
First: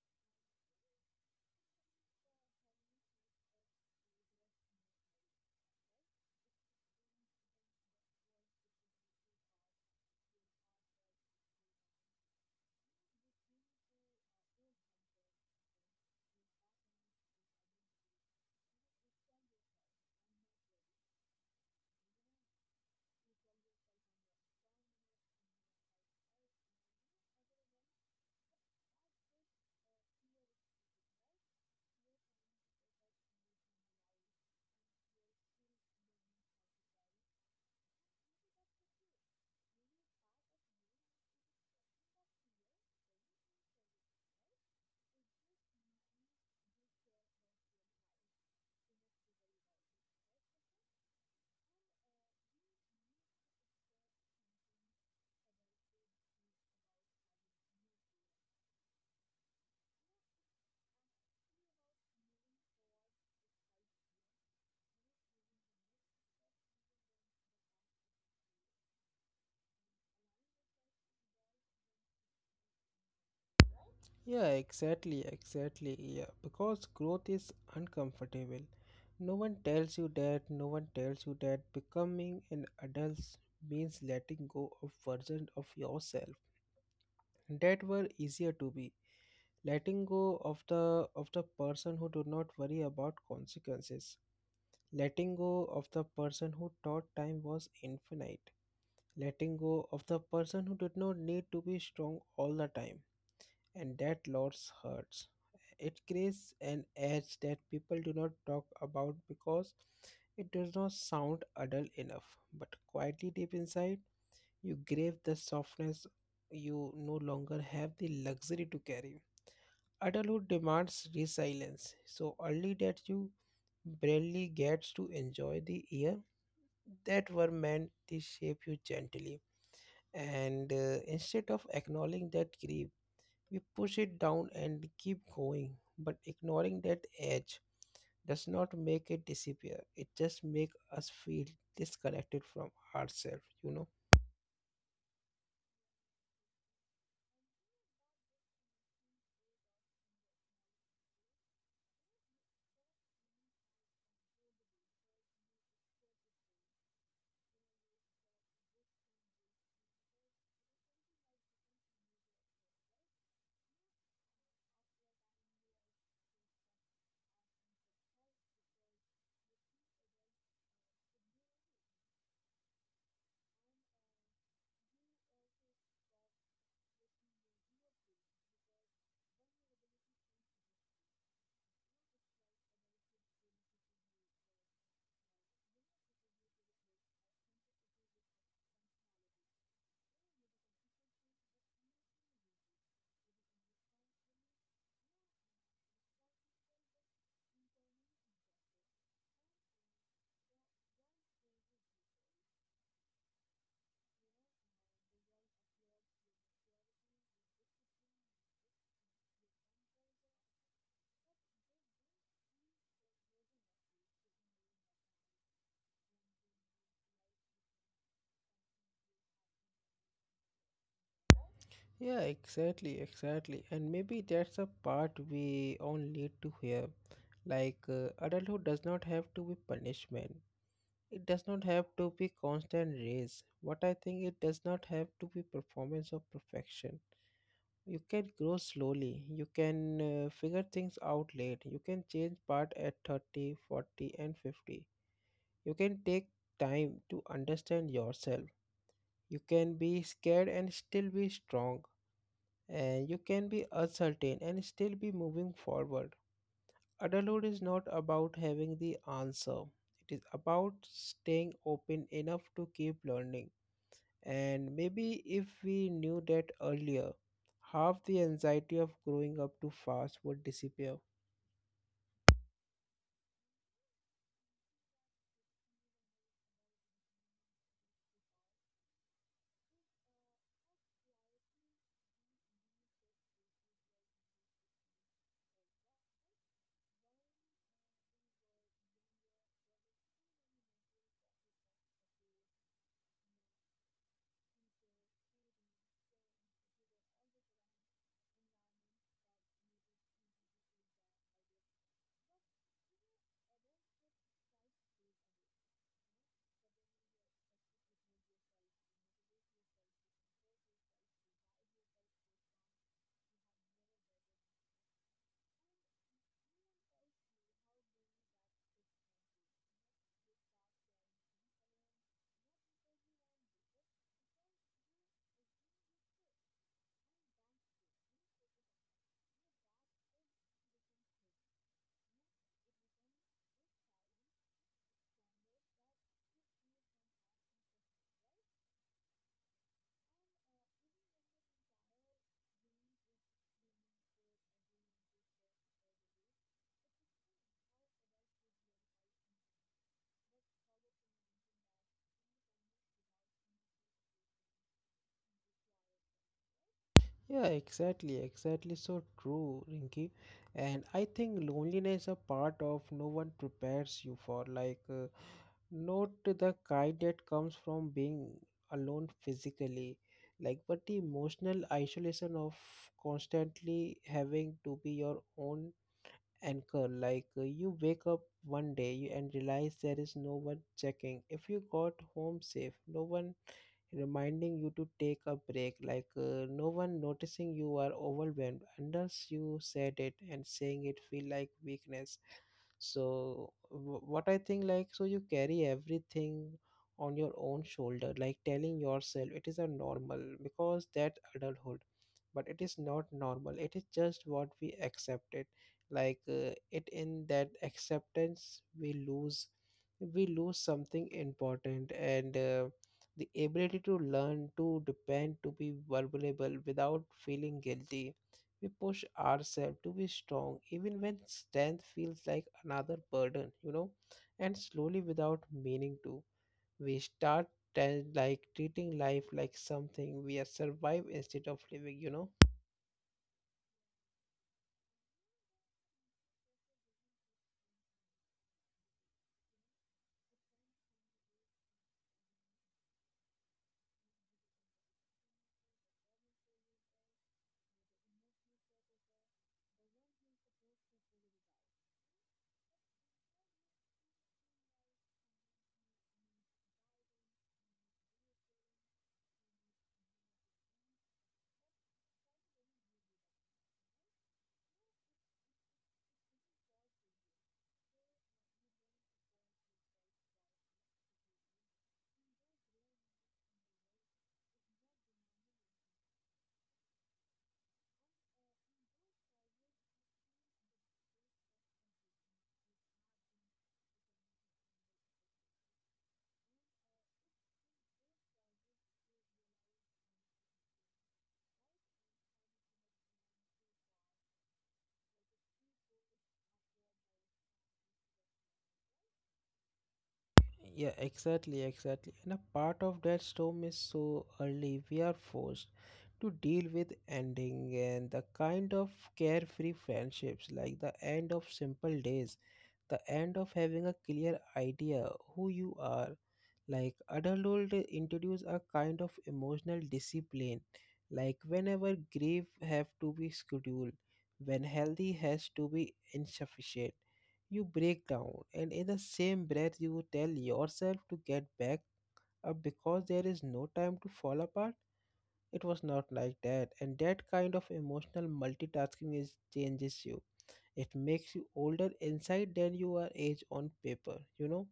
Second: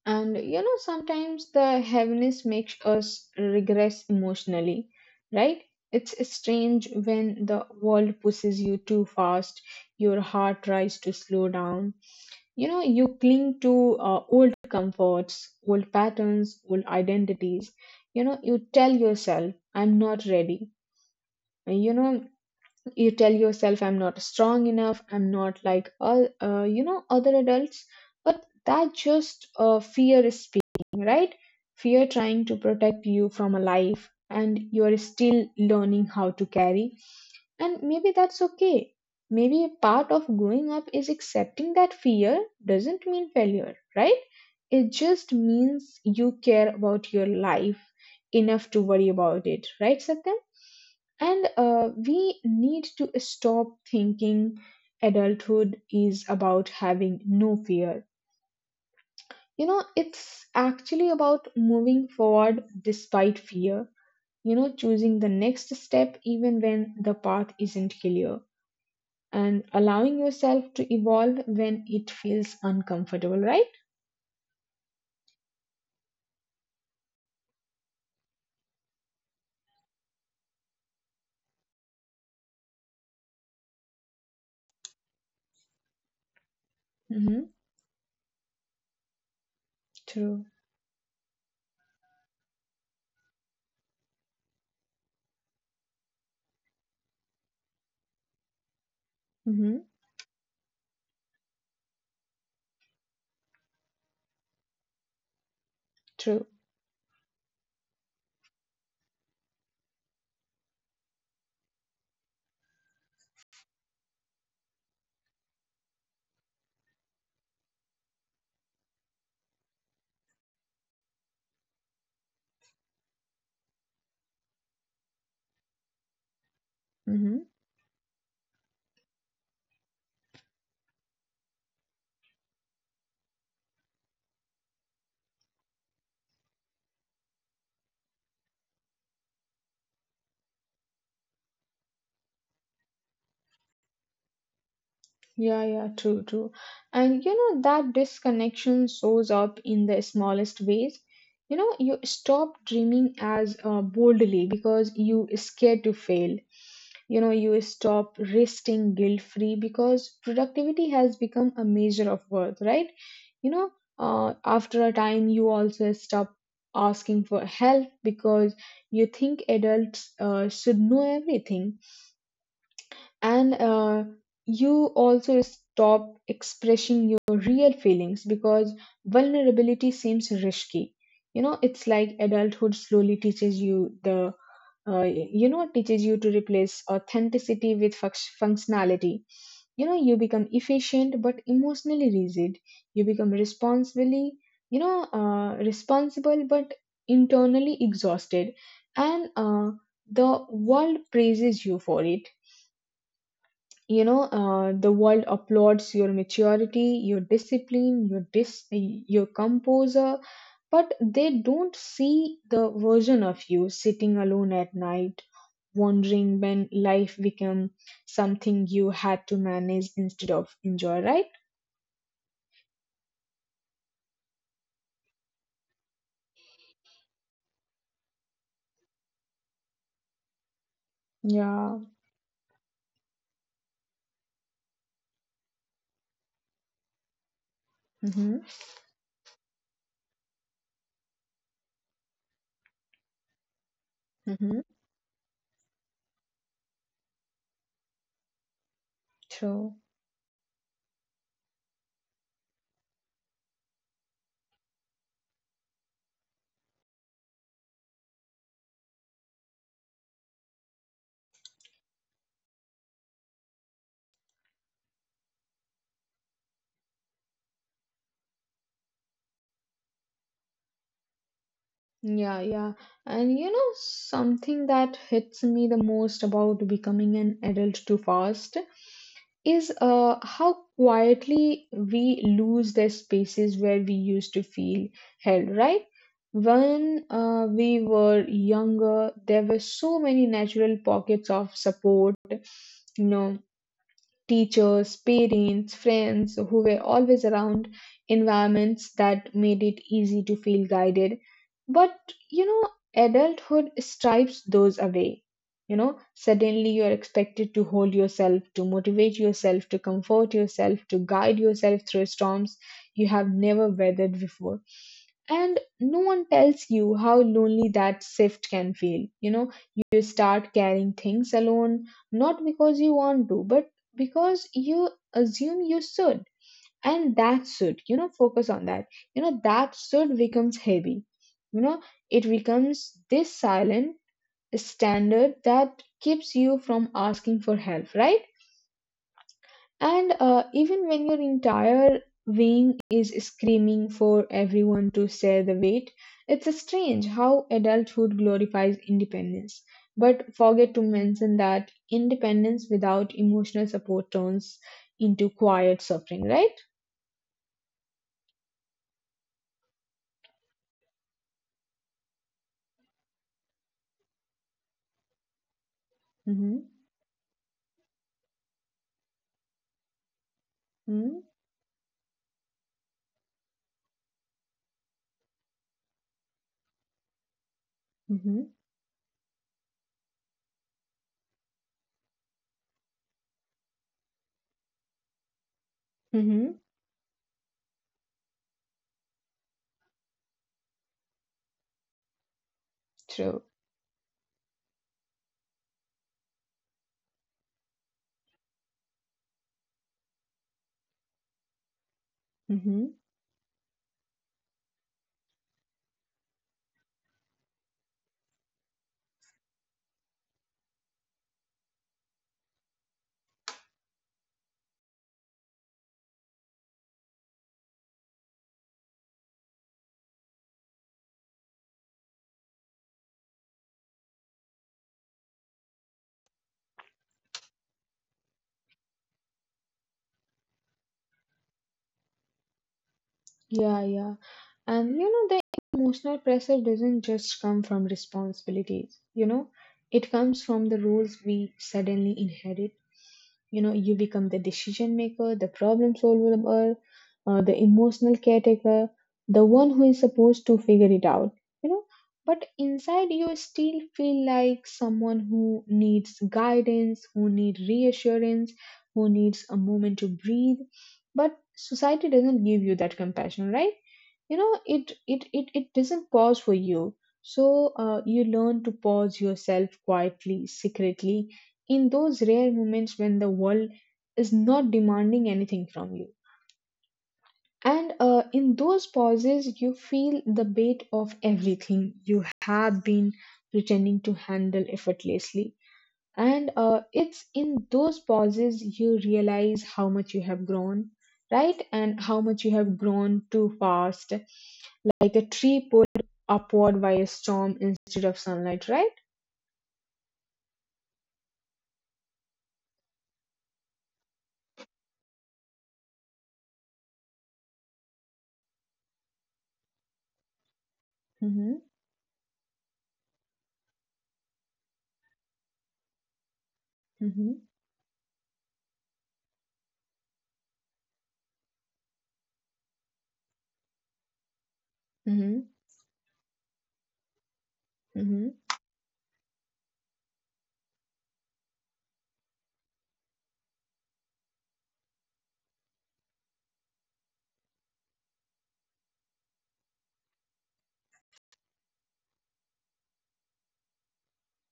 Speaker 2: And you know, sometimes the heaviness makes us regress emotionally, right? It's strange when the world pushes you too fast, your heart tries to slow down. You know, you cling to old comforts, old patterns, old identities. You know, you tell yourself, I'm not ready. You know, you tell yourself I'm not strong enough I'm not like all other adults but that just fear is speaking, right? Fear trying to protect you from a life and you're still learning how to carry, and maybe that's okay. Maybe a part of growing up is accepting that fear doesn't mean failure, right? It just means you care about your life enough to worry about it, right, Satyam? And we need to stop thinking adulthood is about having no fear. You know, it's actually about moving forward despite fear, you know, choosing the next step even when the path isn't clear and allowing yourself to evolve when it feels uncomfortable, right?
Speaker 1: Yeah, exactly, exactly. Yeah, because growth is uncomfortable. No one tells you that. No one tells you that becoming an adult means letting go of versions of yourself
Speaker 2: Mm-hmm.
Speaker 1: that were easier to be, letting go
Speaker 2: True.
Speaker 1: of the of the person who do not worry about consequences. Letting go of the person who thought time was infinite. Letting go
Speaker 2: Mm-hmm.
Speaker 1: of the person who did not need to be strong all the time. And that loss hurts. It creates
Speaker 2: True.
Speaker 1: an edge that people do not talk about because it does not sound adult enough. But quietly deep inside, you crave the softness you no longer have the luxury to carry. Adulthood demands resilience so early that you barely gets to enjoy the year that were
Speaker 2: Mm-hmm.
Speaker 1: meant to shape you gently. And Instead of acknowledging that grief, we push it down and keep going. But ignoring that edge does not make it disappear. It just makes us feel disconnected from ourselves, you know.
Speaker 2: Yeah, yeah, true, true. And you know, that disconnection shows up in the smallest ways. You know, you stop dreaming as boldly because you scared to fail. You know, you stop resting guilt free because productivity has become a measure of worth, right? You know, after a time, you also stop asking for help because you think adults should know everything, and you also stop expressing your real feelings because vulnerability seems risky. You know, it's like adulthood slowly teaches you the you know teaches you to replace authenticity with functionality. You know, you become efficient but emotionally rigid, you become responsibly, you know, responsible but internally exhausted, and the world praises you for it. You know, the world applauds your maturity, your discipline, your your composure, but they don't see the version of you sitting alone at night wondering when life became something you had to manage instead of enjoy, right?
Speaker 1: Yeah, exactly, exactly. And maybe that's a part we all need to hear. Adulthood does not have to be punishment. It does not
Speaker 2: Yeah.
Speaker 1: have to be constant race. What I think it does not have to be performance or perfection. You can
Speaker 2: Mm-hmm.
Speaker 1: grow slowly. You can figure things out late. You can change part at 30, 40, and
Speaker 2: Mm-hmm.
Speaker 1: 50. You can take time to understand yourself. You can
Speaker 2: True.
Speaker 1: be scared and still be strong. And you can be uncertain and still be moving forward. Adulthood is not about having the answer. It is about staying open enough to keep learning. And maybe if we knew that earlier, half the anxiety of growing up too fast would disappear.
Speaker 2: Yeah, yeah. And you know, something that hits me the most about becoming an adult too fast is how quietly we lose the spaces where we used to feel held, right? When we were younger, there were so many natural pockets of support, you know, teachers, parents, friends who were always around, environments that made it easy to feel guided. But you know, adulthood stripes those away. You know, suddenly you're expected to hold yourself, to motivate yourself, to comfort yourself, to guide yourself through storms you have never weathered before, and no one tells you how lonely that shift can feel. You know, you start carrying things alone, not because you want to but because you assume you should. And that should, you know, focus on that, you know, that should becomes heavy. You know, it becomes this silent standard that keeps you from asking for help, right? And even when your entire wing is screaming for everyone to share the weight, it's strange how adulthood glorifies independence, but forget to mention that independence without emotional support turns into quiet suffering, right?
Speaker 1: Yeah, exactly, exactly. So true, Rinky. And I think loneliness a part of no one prepares you for. Not the
Speaker 2: Mm-hmm.
Speaker 1: kind that comes from being alone physically, like, but the
Speaker 2: Mm-hmm.
Speaker 1: emotional isolation of constantly having to be your own anchor. You wake up
Speaker 2: Mm-hmm.
Speaker 1: one day and realize there is no one checking if you got home safe, no one reminding you to take a break,
Speaker 2: Mm-hmm.
Speaker 1: no one noticing you are overwhelmed unless you said it, and saying it feel like weakness.
Speaker 2: True.
Speaker 1: So what I think like so you carry everything on your own shoulder, like telling yourself it is a normal because that adulthood, but it is
Speaker 2: Mm-hmm.
Speaker 1: not normal. It is just what we accepted. It in that acceptance we lose, we lose something important, and the ability to learn to depend, to be vulnerable without feeling guilty. We push ourselves to be strong even when strength feels like another burden, you know. And slowly, without meaning to, we start like treating life like something we are survive instead of living, you know.
Speaker 2: Yeah, yeah. And you know, the emotional pressure doesn't just come from responsibilities, you know, it comes from the roles we suddenly inherit. You know, you become the decision maker, the problem solver, the emotional caretaker, the one who is supposed to figure it out, you know. But inside, you still feel like someone who needs guidance, who needs reassurance, who needs a moment to breathe, but society doesn't give you that compassion, right? You know, it doesn't pause for you, so you learn to pause yourself quietly, secretly, in those rare moments when the world is not demanding anything from you. And in those pauses you feel the weight of everything you have been pretending to handle effortlessly. And it's in those pauses you realize how much you have grown, right? And how much you have grown too fast, like a tree pulled upward by a storm instead of sunlight, right?
Speaker 1: Yeah, exactly, exactly. And a part of that storm is so early, we are forced to deal with ending and the kind of carefree friendships, like the end of
Speaker 2: Mm-hmm.
Speaker 1: simple days, the end of having a clear idea who you are. Like
Speaker 2: Mm-hmm.
Speaker 1: adulthood introduce a kind of emotional discipline, like whenever grief have to be scheduled, when healthy has
Speaker 2: Mm-hmm.
Speaker 1: to be insufficient, you break down,
Speaker 2: Mm-hmm.
Speaker 1: and in the same breath, you tell yourself to get back up because there is no time to fall apart. It was not like that, and that kind of emotional multitasking is changes you. It makes you older inside than you are age on paper, you know.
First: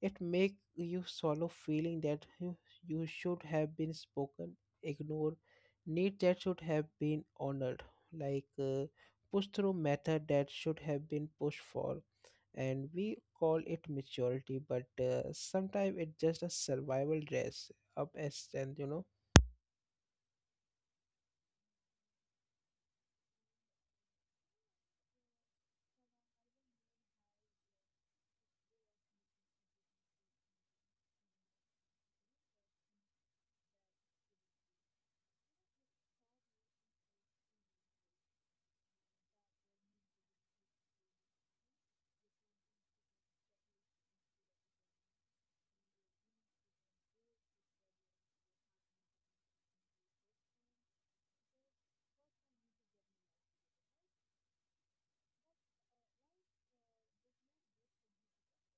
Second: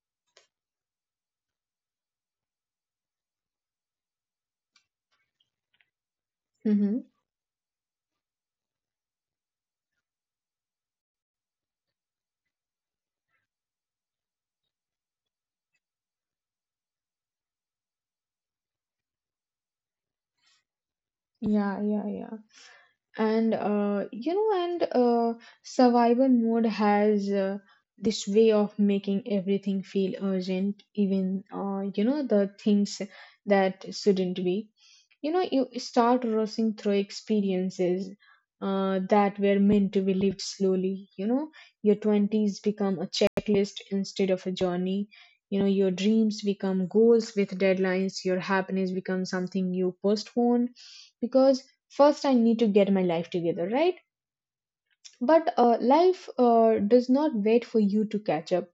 Speaker 1: It make you swallow feeling that you should have been spoken, ignored, need that should have
Speaker 2: Mm-hmm.
Speaker 1: been honored, like uh, push through method that should have been pushed for. And we call it maturity but sometimes it's just a survival dress up as strength, you know.
Speaker 2: Yeah, yeah, yeah. and you know and Survival mode has this way of making everything feel urgent, even the things that shouldn't be. You know, you start rushing through experiences that were meant to be lived slowly. You know, your 20s become a checklist instead of a journey. You know, your dreams become goals with deadlines, your happiness becomes something you postpone because first I need to get my life together, right? But life does not wait for you to catch up.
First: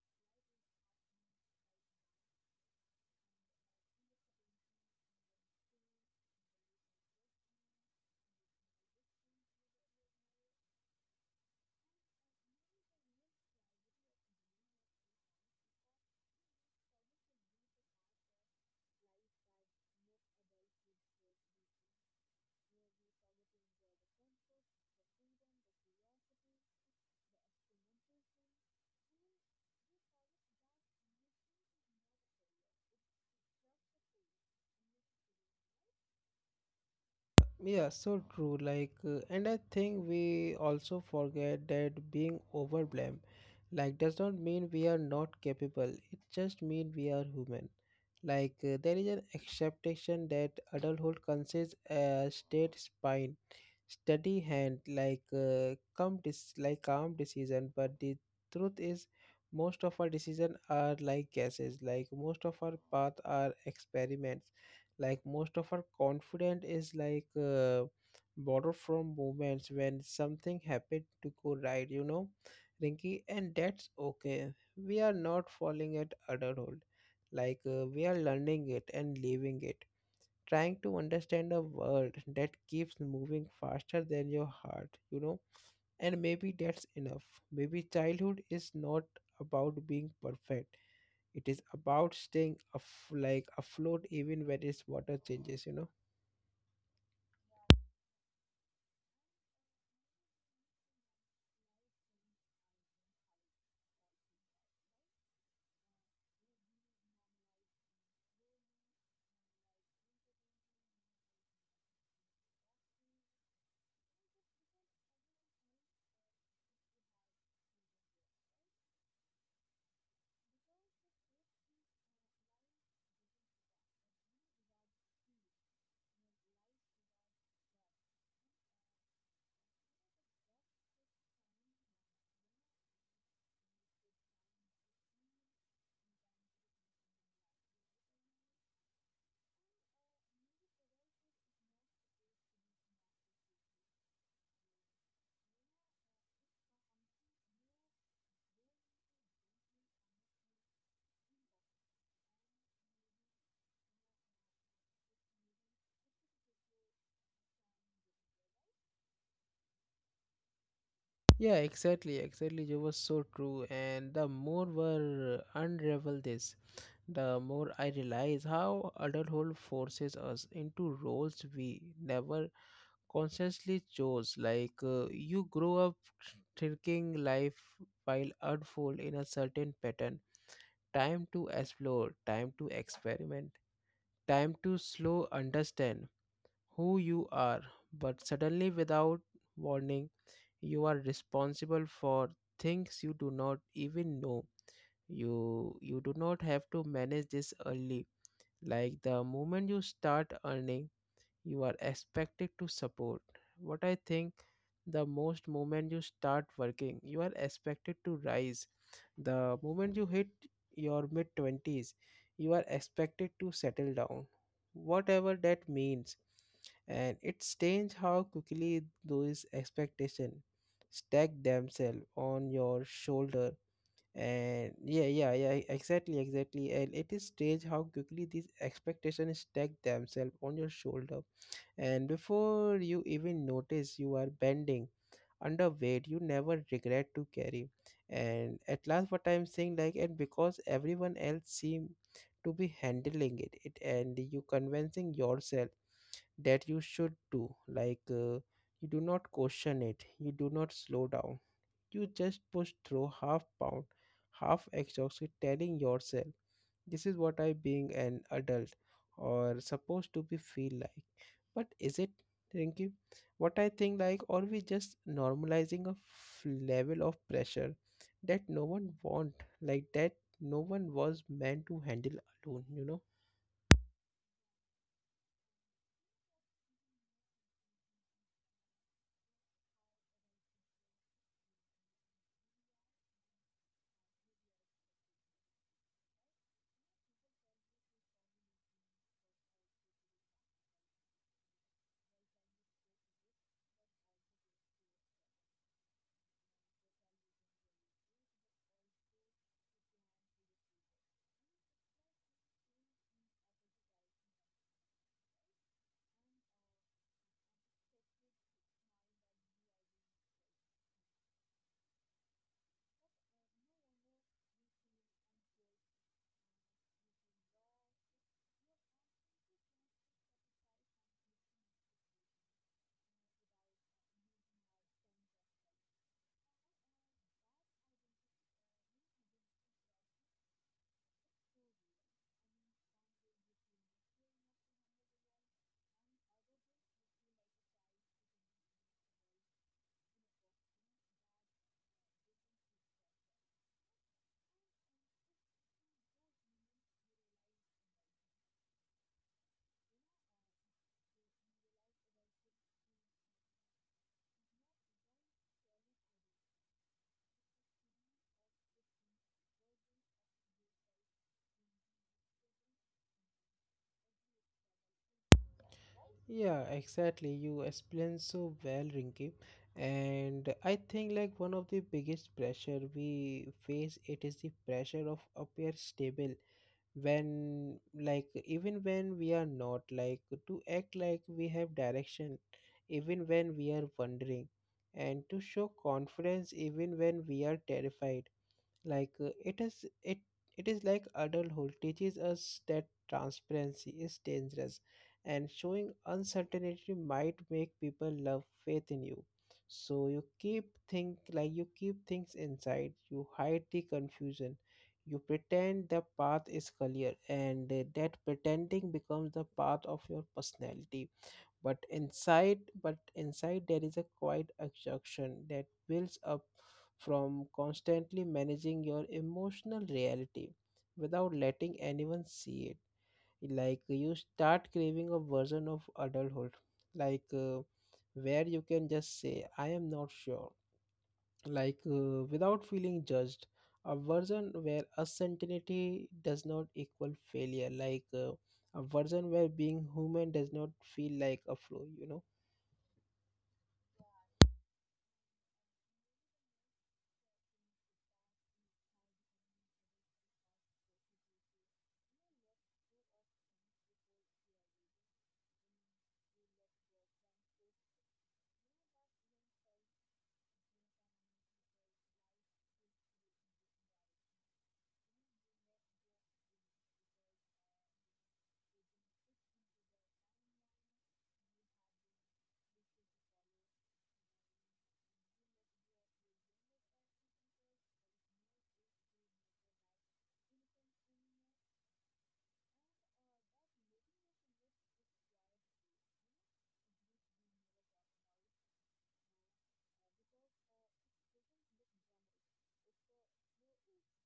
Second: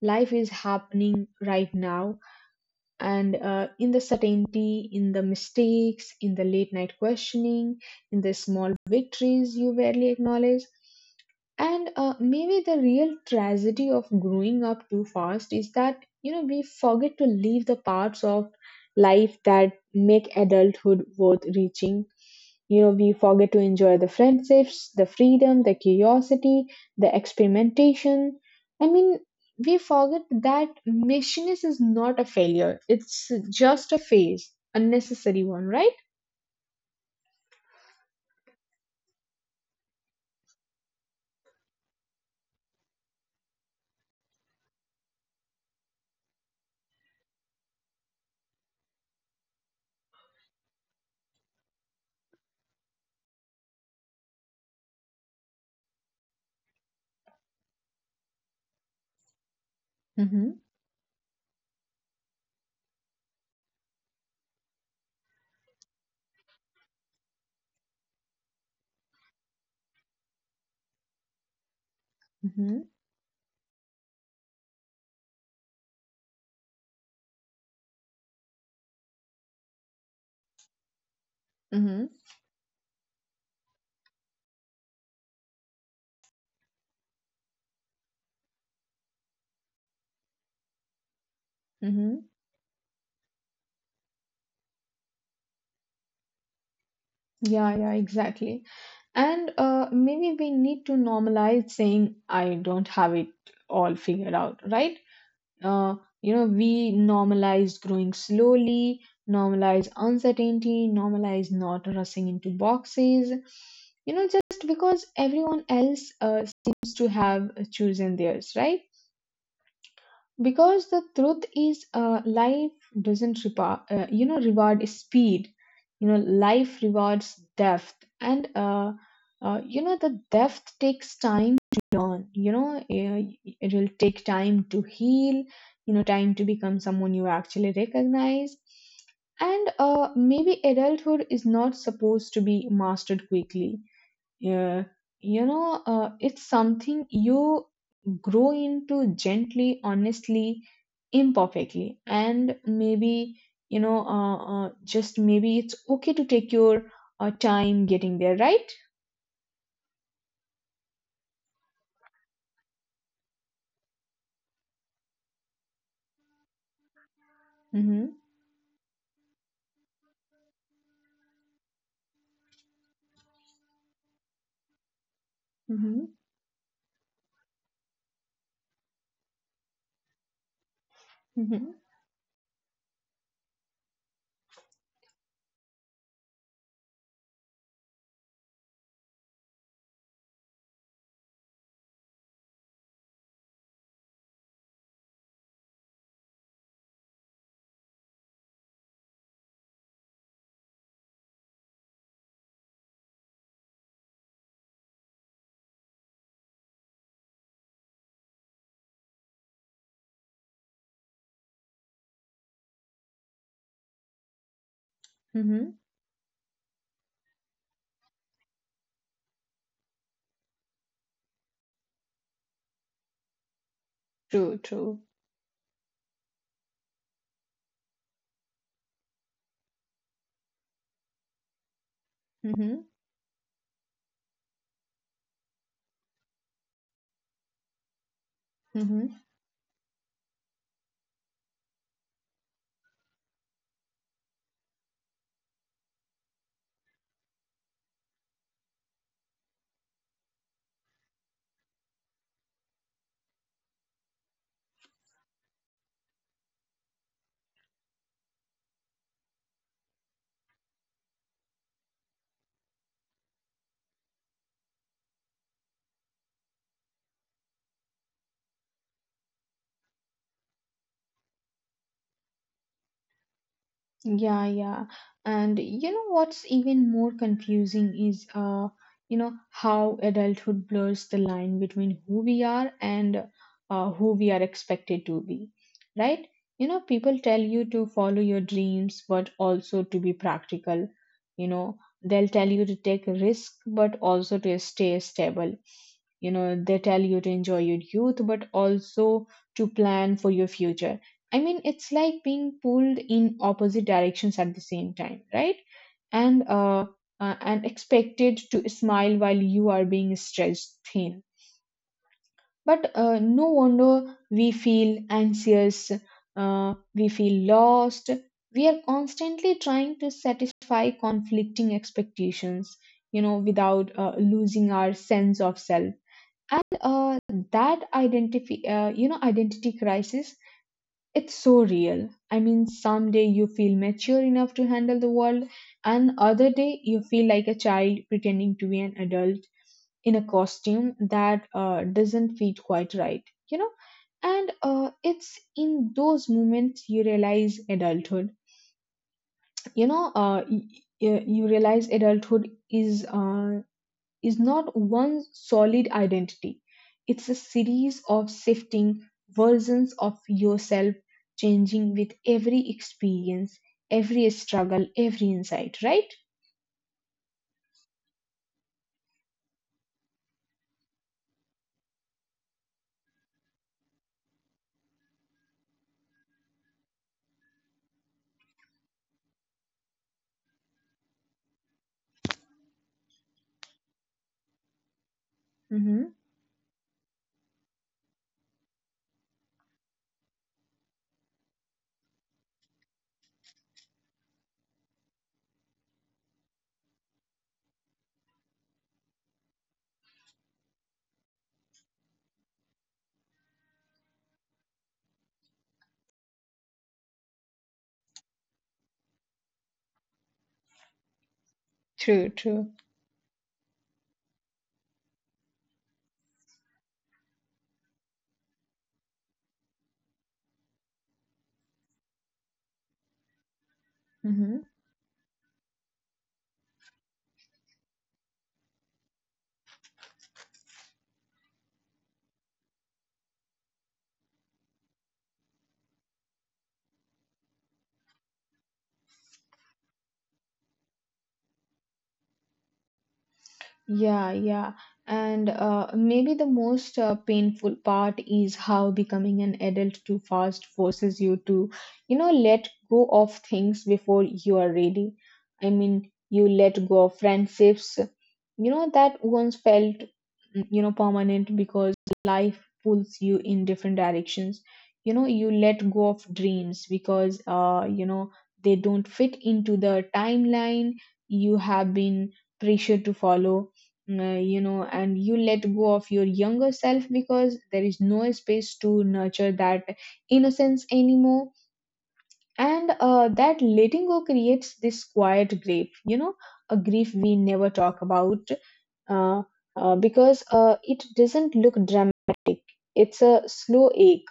Speaker 2: Life is happening right now, and in the certainty, in the mistakes, in the late night questioning, in the small victories you rarely acknowledge. And maybe the real tragedy of growing up too fast is that, you know, we forget to leave the parts of life that make adulthood worth reaching. You know, we forget to enjoy the friendships, the freedom, the curiosity, the experimentation. I mean, we forget that messiness is not a failure. It's just a phase, a necessary one, right?
Speaker 1: Yeah, so true. And I think we also forget that being overblamed, like, does not mean we are not capable. It just means we are human. There is an acceptation that adulthood consists a state spine, steady hand, calm, like calm decision. But the truth is, most of our
Speaker 2: Mm-hmm.
Speaker 1: decisions are like guesses. Like, most of our paths are experiments, like most of our confidence is borrowed from moments when something happened to go right, you know,
Speaker 2: Mm-hmm.
Speaker 1: Rinky. And that's okay, we are not falling at adulthood, we are learning it and living it, trying to understand a
Speaker 2: Mm-hmm.
Speaker 1: world that keeps moving faster than your heart, you know. And maybe that's enough. Maybe childhood is not about being perfect, it is
Speaker 2: Mm-hmm.
Speaker 1: about staying like afloat even when its water changes, you know.
Speaker 2: Yeah, yeah, exactly. And maybe we need to normalize saying, I don't have it all figured out, right? uh, you know, we normalize growing slowly, normalize uncertainty, normalize not rushing into boxes, you know, just because everyone else seems to have chosen theirs, right? Because the truth is, life doesn't reward speed. You know, life rewards depth. And the depth takes time to learn. You know, it will take time to heal, you know, time to become someone you actually recognize. And maybe adulthood is not supposed to be mastered quickly. Yeah, you know, it's something you grow into gently, honestly, imperfectly, and maybe, you know, just maybe it's okay to take your time getting there, right?
Speaker 1: Yeah, exactly, exactly. You was so true. And the more we unravel this, the more I
Speaker 2: Mm-hmm.
Speaker 1: realize how adulthood forces us into roles we never consciously chose. You grow up
Speaker 2: Mm-hmm.
Speaker 1: thinking life will unfold in a certain pattern. Time to
Speaker 2: Mm-hmm.
Speaker 1: explore, time to experiment, time to slow understand who you are, but suddenly, without warning, you are responsible for things you do not even know. You do not have to manage this early. Like the moment you start earning, you are expected to support. What I think the most moment you start working you are expected to rise, the moment you hit your mid 20s you are expected to settle down, whatever
Speaker 2: Mm-hmm.
Speaker 1: that means. And it's strange how quickly those expectations stack themselves on your shoulder.
Speaker 2: True.
Speaker 1: And
Speaker 2: True.
Speaker 1: yeah, yeah, yeah, exactly, exactly. And it is strange how quickly these expectations stack themselves on your shoulder, and before
Speaker 2: Mm-hmm.
Speaker 1: you even notice you are bending underweight you never regret to carry. And at
Speaker 2: Mm-hmm.
Speaker 1: last what I'm saying like and because everyone else seem to be handling it and you convincing yourself that you should do you do not question it, you do not slow down, you just push through, half pound, half exhausted, telling yourself this is what I being an adult or supposed to be feel like. But is it, Rinky? What I think like or we just normalizing a level of pressure that no one want, like that no one was meant to handle alone, you know.
Speaker 2: Yeah, yeah. And you know what's even more confusing is you know how adulthood blurs the line between who we are and who we are expected to be. Right? You know, people tell you to follow your dreams but also to be practical. You know, they'll tell you to take risk but also to stay stable. You know, they tell you to enjoy your youth but also to plan for your future. I mean, it's like being pulled in opposite directions at the same time, right? And uh, and expected to smile while you are being stretched thin. But no wonder we feel anxious, we feel lost. We are constantly trying to satisfy conflicting expectations, you know, without losing our sense of self. And that identity, you know, identity crisis, it's so real. I mean, some day you feel mature enough to handle the world, and other day you feel like a child pretending to be an adult in a costume that doesn't fit quite right, you know. And it's in those moments you realize adulthood. You know, you realize adulthood is not one solid identity. It's a series of shifting versions of yourself, changing with every experience, every struggle, every insight, right?
Speaker 1: Yeah, exactly, you explained so well, Rinky. And I think like one of the biggest pressure we face it is the pressure of appear stable when, like, even when we are not, like, to act like we have direction even when we are wondering, and to show
Speaker 2: Mm-hmm.
Speaker 1: confidence even when we are terrified. It is it, it is like adulthood teaches us that transparency is dangerous and showing uncertainty might make people love faith in you. So you keep things inside, you hide the confusion, you pretend the path is clear, and that pretending becomes the path of your personality. But
Speaker 2: True, true.
Speaker 1: inside, but inside there is a quiet exhaustion that builds up from constantly managing your emotional reality without letting anyone see it. Like you
Speaker 2: Mm-hmm.
Speaker 1: start craving a version of adulthood, like uh, where you can just say I am not sure, without feeling judged, a version where uncertainty does not equal failure a version where being human does not feel like a flaw.
Speaker 2: Yeah, yeah. And maybe the most painful part is how becoming an adult too fast forces you to, you know, let go of things before you are ready. I mean, you let go of friendships, you know, that once felt, you know, permanent because life pulls you in different directions. You know, you let go of dreams because, you know, they don't fit into the timeline you have been pressured to follow. You know, and you let go of your younger self because there is no space to nurture that innocence anymore. And that letting go creates this quiet grief, you know, a grief we never talk about, uh, because it doesn't look dramatic. It's a slow ache,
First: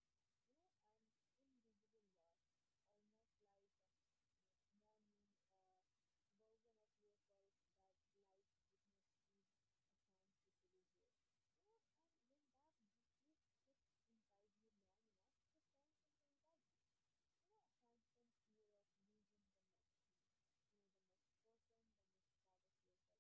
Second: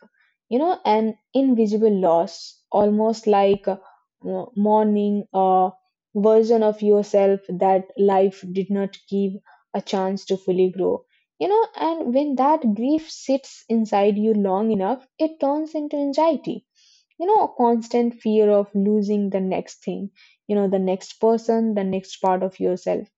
Speaker 2: you know, an invisible loss, almost like a mourning a version of yourself that life did not give a chance to fully grow. You know, and when that grief sits inside you long enough, it turns into anxiety. You know, a constant fear of losing the next thing, you know, the next person, the next part of yourself,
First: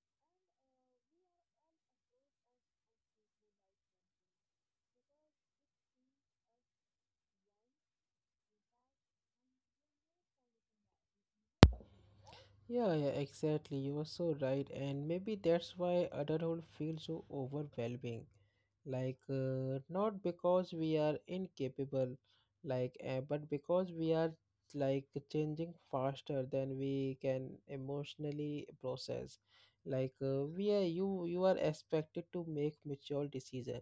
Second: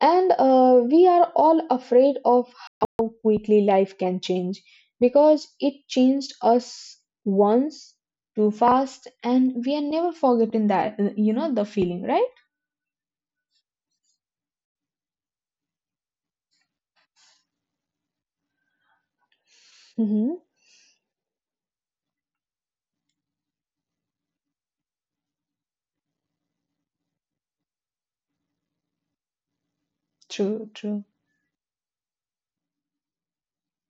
Speaker 2: and we are all afraid of how quickly life can change because it changed us once too fast, and we are never forgetting that, you know, the feeling, right?
Speaker 1: Yeah, yeah, exactly. You are so right. And maybe that's why adulthood feels so overwhelming. Like, not
Speaker 2: Mm-hmm.
Speaker 1: because we are incapable, like, but because we are like changing faster than we can emotionally process. Like,
Speaker 2: True,
Speaker 1: we are
Speaker 2: true.
Speaker 1: you are expected to make mature decision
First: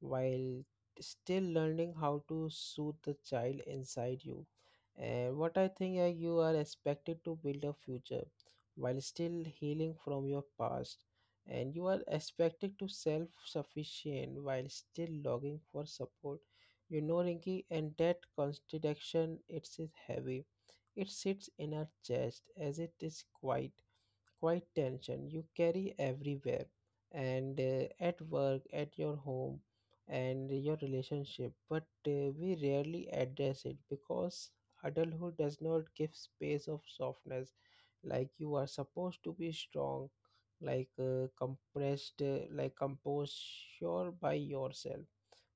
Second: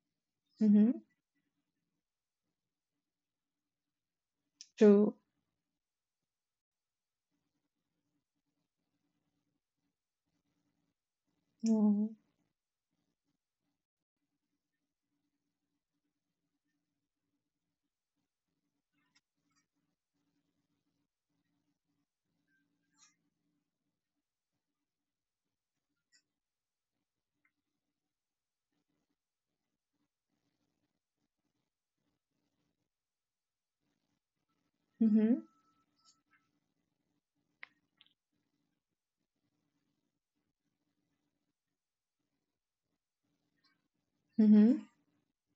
Speaker 1: while
Speaker 2: Mm-hmm.
Speaker 1: still learning how to soothe the child inside you,
Speaker 2: True.
Speaker 1: and what I think you are expected to build a future while still healing from your past. And you are
Speaker 2: Mm-hmm.
Speaker 1: expected to self sufficient while still logging for support. You know, Rinky, and that contradiction it is heavy. It sits in our chest as it is quiet tension you carry everywhere, and at work, at your home, and your relationship, but we rarely address it because adulthood
Speaker 2: Mm-hmm.
Speaker 1: does not give space of softness. Like, you are supposed to be strong, like composed, sure by
Speaker 2: Mm-hmm.
Speaker 1: yourself.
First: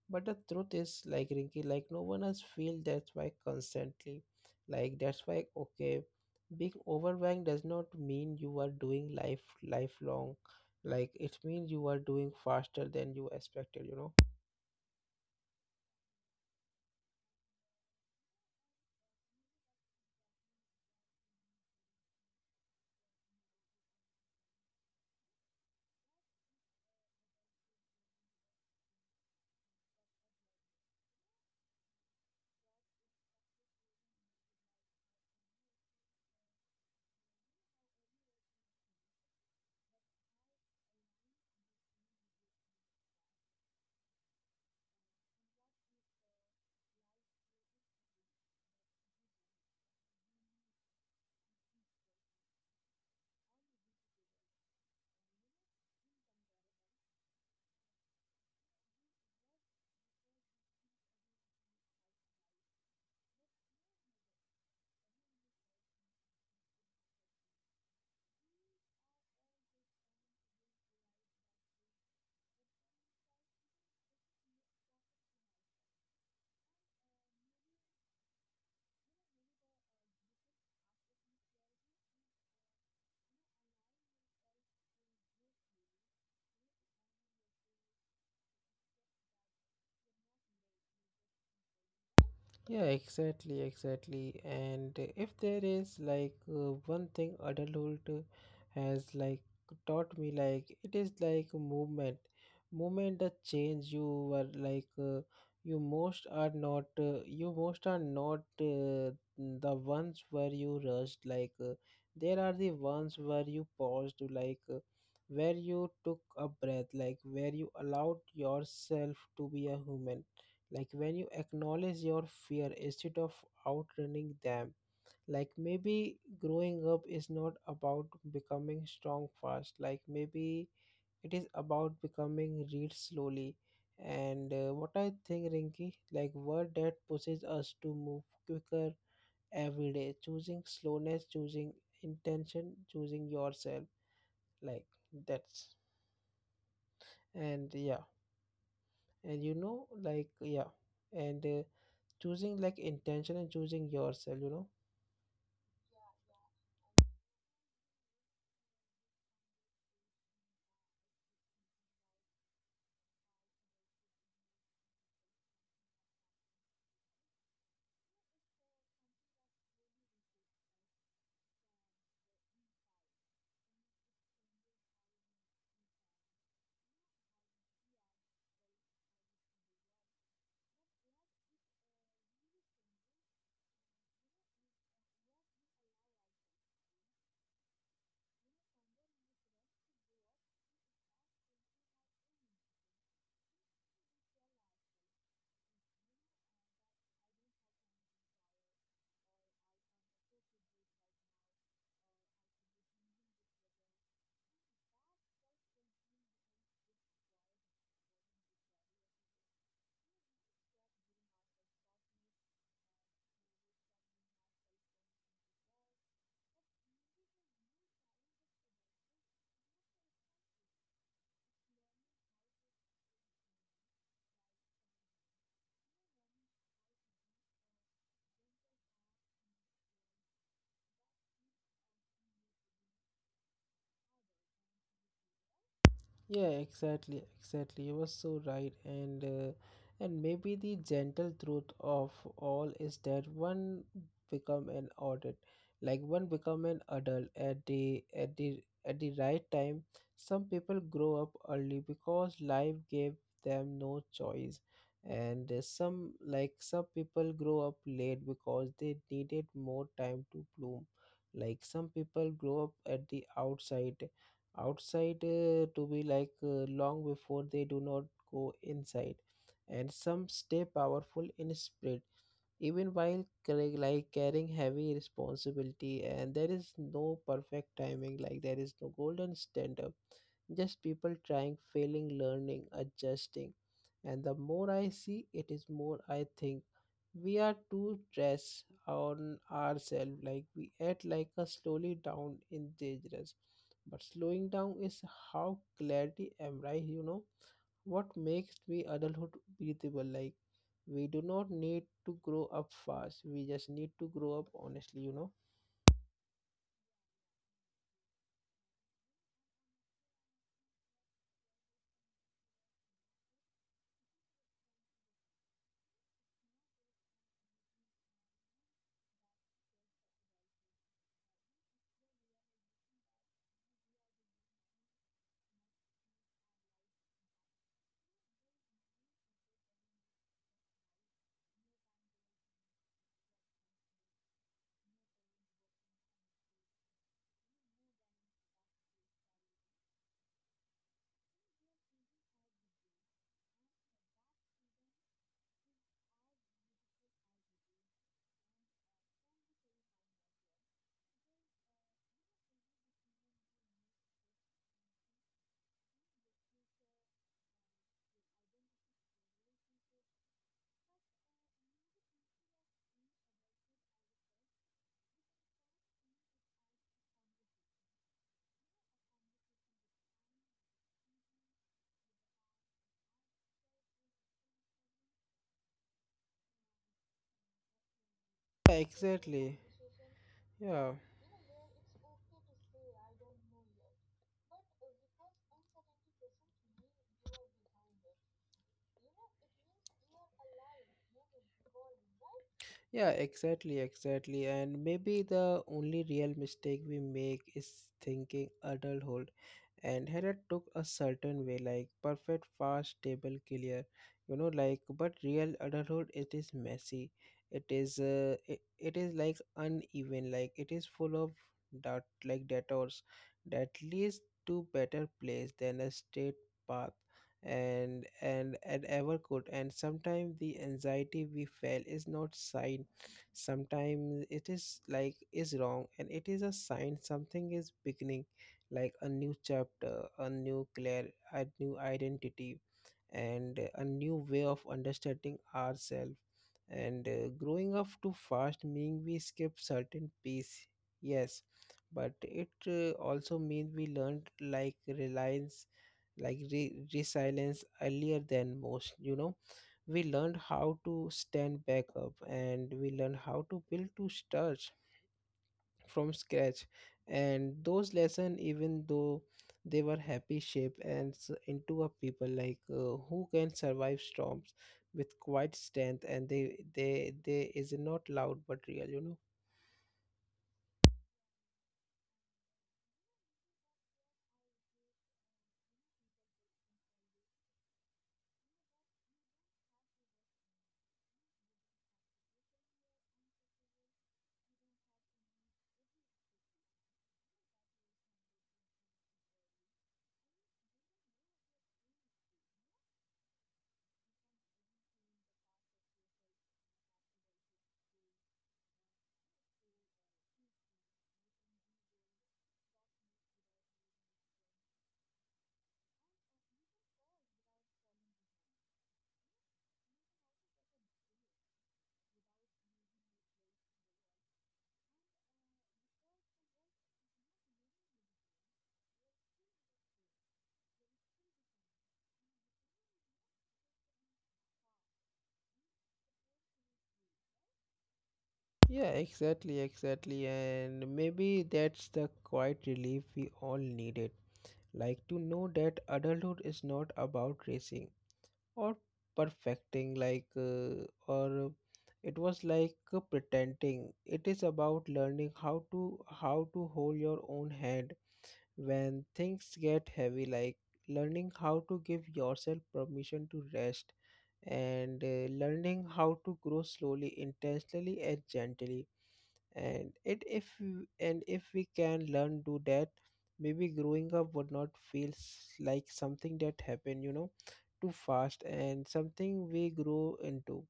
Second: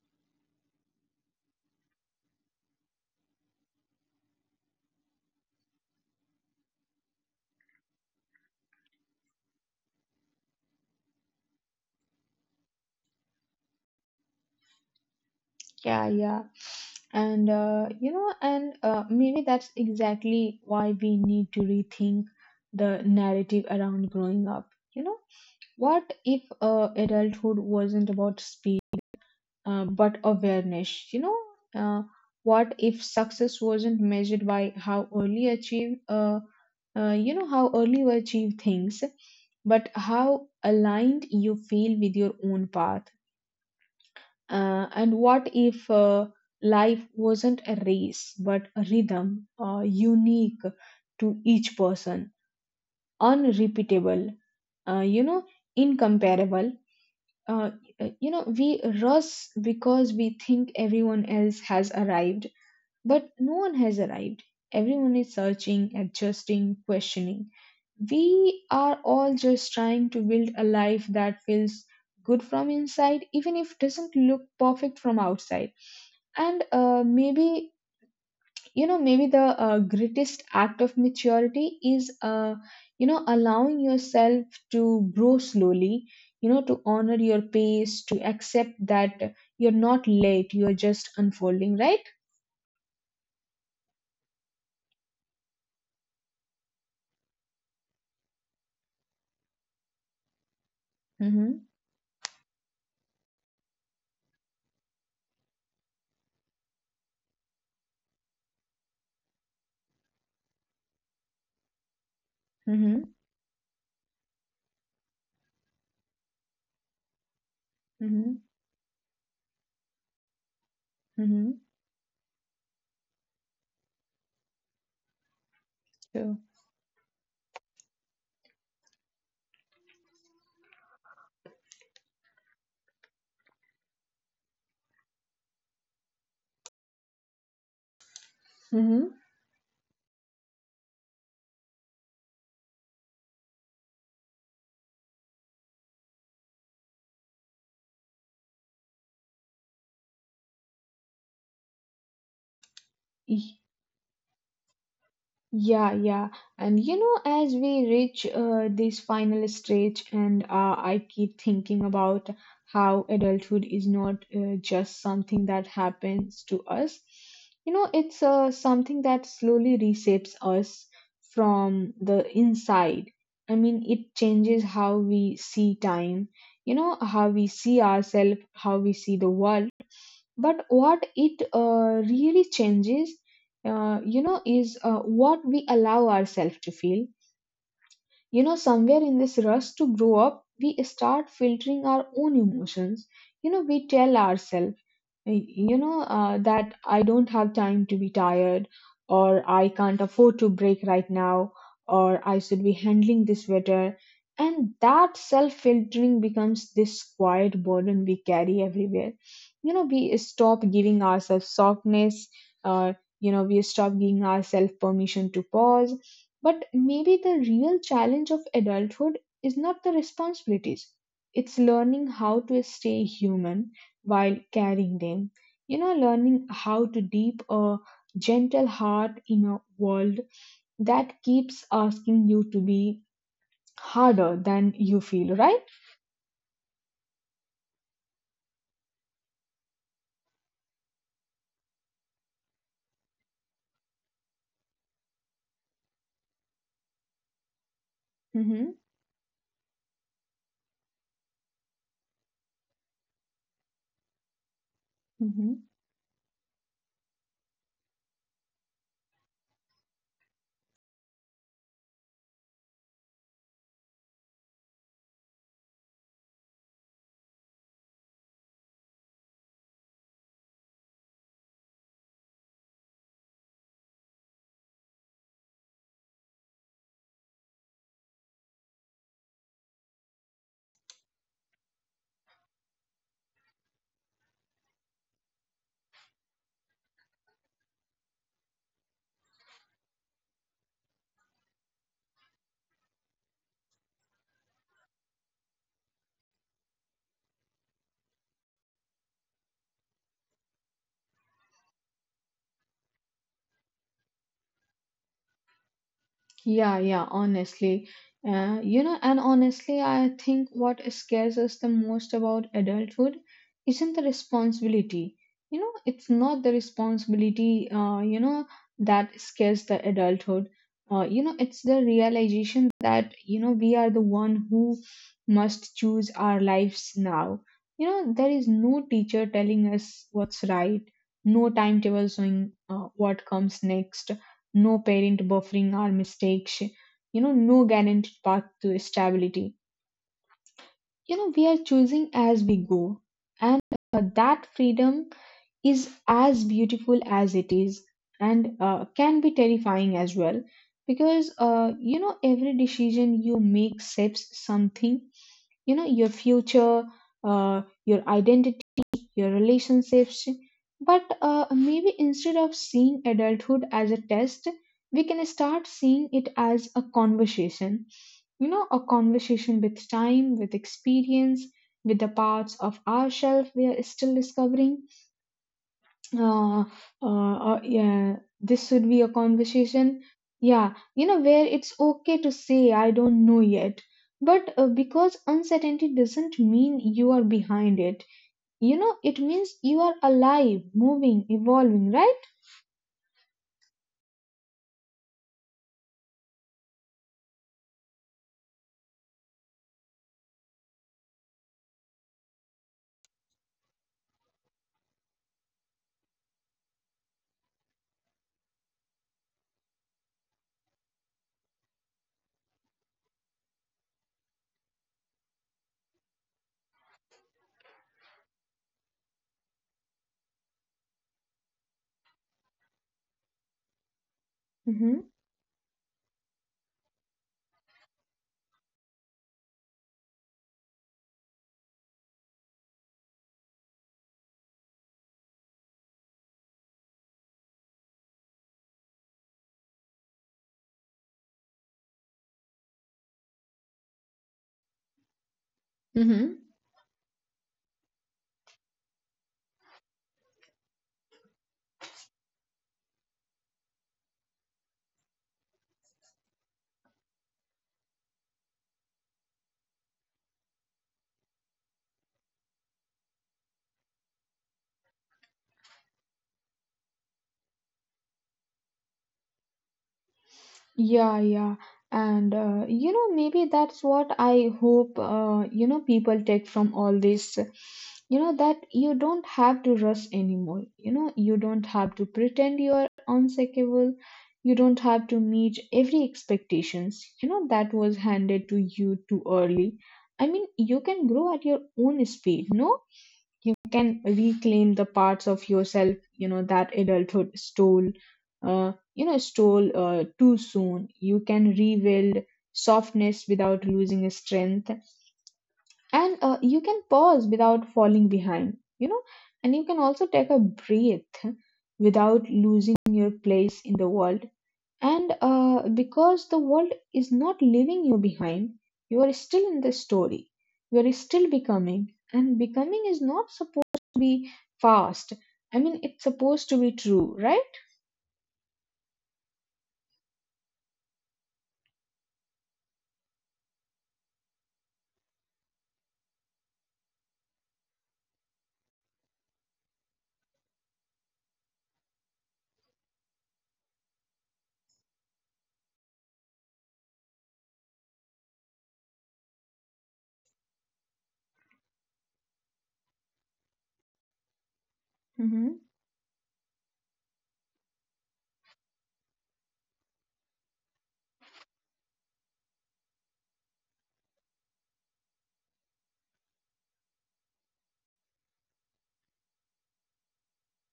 Speaker 1: But the truth is, like, Rinky, like no one else feels that's why constantly. Like that's why, okay, being overwhelmed does not mean you are doing life lifelong. Like it means you are doing faster than you expected, you know.
Speaker 2: Yeah, yeah. And, you know, and maybe that's exactly why we need to rethink the narrative around growing up. You know, what if adulthood wasn't about speed? But awareness. You know, uh, what if success wasn't measured by how early achieved, how early you achieve things, but how aligned you feel with your own path? And what if life wasn't a race, but a rhythm, unique to each person, unrepeatable, you know, incomparable? uh, you know, we rush because we think everyone else has arrived, but no one has arrived. Everyone is searching, adjusting, questioning. We are all just trying to build a life that feels good from inside, even if it doesn't look perfect from outside. And maybe you know maybe the greatest act of maturity is allowing yourself to grow slowly, to honor your pace, to accept that you're not late, you're just unfolding, right?
Speaker 1: Yeah, exactly, exactly. And if there is like one thing adulthood has like taught me, like it is like
Speaker 2: mhm
Speaker 1: movement, movement the change you were like you most are not you most are not the ones where you rushed. Like, there are the
Speaker 2: mhm
Speaker 1: ones where you paused, like where you took a breath, like where you allowed
Speaker 2: mhm
Speaker 1: yourself to be a human, like when you
Speaker 2: mhm
Speaker 1: acknowledge your fear instead of outrunning them. Like maybe
Speaker 2: true.
Speaker 1: growing up is not about becoming strong fast, like maybe it is about becoming read slowly. And what I think, Rinky, like word that pushes us to move quicker
Speaker 2: mhm
Speaker 1: every day, choosing slowness, choosing intention, choosing yourself. Like, that's, and yeah, and you know, like, yeah, and choosing like intention and choosing yourself, you know.
Speaker 2: Yeah, yeah. And as we reach this final stage, and I keep thinking about how adulthood is not just something that happens to us. You know, it's something that slowly reshapes us from the inside. I mean, it changes how we see time, you know, how we see ourselves, how we see the world, but what it really changes, is what we allow ourselves to feel. You know, somewhere in this rush to grow up, we start filtering our own emotions. You know, we tell ourselves, that I don't have time to be tired, or I can't afford to break right now, or I should be handling this better. And that self filtering becomes this quiet burden we carry everywhere. You know, we stop giving ourselves softness. uh, you know, we stop giving ourselves permission to pause. But maybe the real challenge of adulthood is not the responsibilities, it's learning how to stay human while carrying them. You know, learning how to deep a gentle heart in a world that keeps asking you to be harder than you feel, right?
Speaker 1: Yeah, exactly, exactly. You were so right, and and maybe the gentle truth of all is that one become an adult, like one become an adult at the at the
Speaker 2: Mm-hmm.
Speaker 1: at the right time. Some people grow up early because life gave them no choice,
Speaker 2: mm-hmm.
Speaker 1: and some people grow up late because they needed more time to bloom. Like some people grow up at the outside to be like long before they do not go inside, and some stay powerful in spirit even while carrying heavy responsibility. And there is no perfect timing, like there is no golden standard, just people trying, failing, learning, adjusting. And the more I see it, is more I think we are too stressed on ourselves. Like we act like a slowly down in dangerous, but slowing down is how clarity embrace, you know, what makes the adulthood breathable. Like we do not need to grow up fast, we just need to grow up honestly, you know.
Speaker 2: Yeah, yeah, honestly. You know, and honestly, I think what scares us the most about adulthood isn't the responsibility. You know, it's not the responsibility, you know, that scares the adulthood. You know, it's the realization that, you know, we are the one who must choose our lives now. You know, there is no teacher telling us what's right, no timetable showing what comes next, no parent buffering our mistakes, you know, no guaranteed path to stability. You know, we are choosing as we go, and that freedom is as beautiful as it is, and can be terrifying as well, because you know, every decision you make shapes something, you know, your future, your identity, your relationships. But maybe instead of seeing adulthood as a test, we can start seeing it as a conversation. You know, a conversation with time, with experience, with the parts of ourselves we are still discovering. Uh, yeah, this
Speaker 1: Yeah,
Speaker 2: should be a
Speaker 1: exactly,
Speaker 2: conversation. Yeah,
Speaker 1: yeah.
Speaker 2: you know, where it's okay to say, I don't know yet. But because uncertainty doesn't mean you are behind it, you know, it means you are alive, moving, evolving, right?
Speaker 1: Yeah, exactly, exactly. And maybe the only real mistake we make is thinking adulthood. And Hera took a certain way, like perfect, fast, stable, clear. You know, like but real adulthood, it is messy. It is, it is like uneven. Like it is full of dot, like detours that leads to better place than a straight path and and ever could. And sometimes the anxiety we feel is not sign, sometimes it is
Speaker 2: hmm
Speaker 1: like is wrong, and it is a sign something is beginning, like a new chapter, a new clear, a new identity, and a new way of understanding ourselves. And growing up too fast mean we skip certain piece, yes, but it also means we learned like reliance, like
Speaker 2: Mm-hmm.
Speaker 1: resilience earlier than most, you know. We learned how to stand back up, and we learned how to build, to start from scratch. And those lessons, even though they were happy, shape and into a people like who can survive storms with quiet strength, and they is not loud but real, you know.
Speaker 2: Yeah, yeah. And you know, maybe that's what I hope you know, people take from all this. You know, that you don't have to rush anymore. You know, you don't have to pretend you are unsinkable. You don't have to meet every expectations, you know, that was handed to you too early. I mean, you can grow at your own speed, no? You can reclaim the parts of yourself, you know, that adulthood stole, stole too soon. You can rebuild softness without losing strength, and you can pause without falling behind, you know. And you can also take a breath without losing your place in the world. And because the world is not leaving you behind, you are still in the story. You are still becoming. And becoming is not supposed to be fast. I mean, it's supposed to be true, right?
Speaker 1: Yeah, exactly, exactly. And maybe that's the quiet relief we all needed. Like, to know that adulthood is not about racing or perfecting like or it was like pretending, it is about learning how to hold your own hand when things get heavy, like learning how to give yourself permission to rest, and
Speaker 2: Mhm.
Speaker 1: learning how to grow slowly, intentionally, and gently. And it if and if we can learn do that, maybe growing up would not feel like something that happened, you know, too fast, and something we grow into,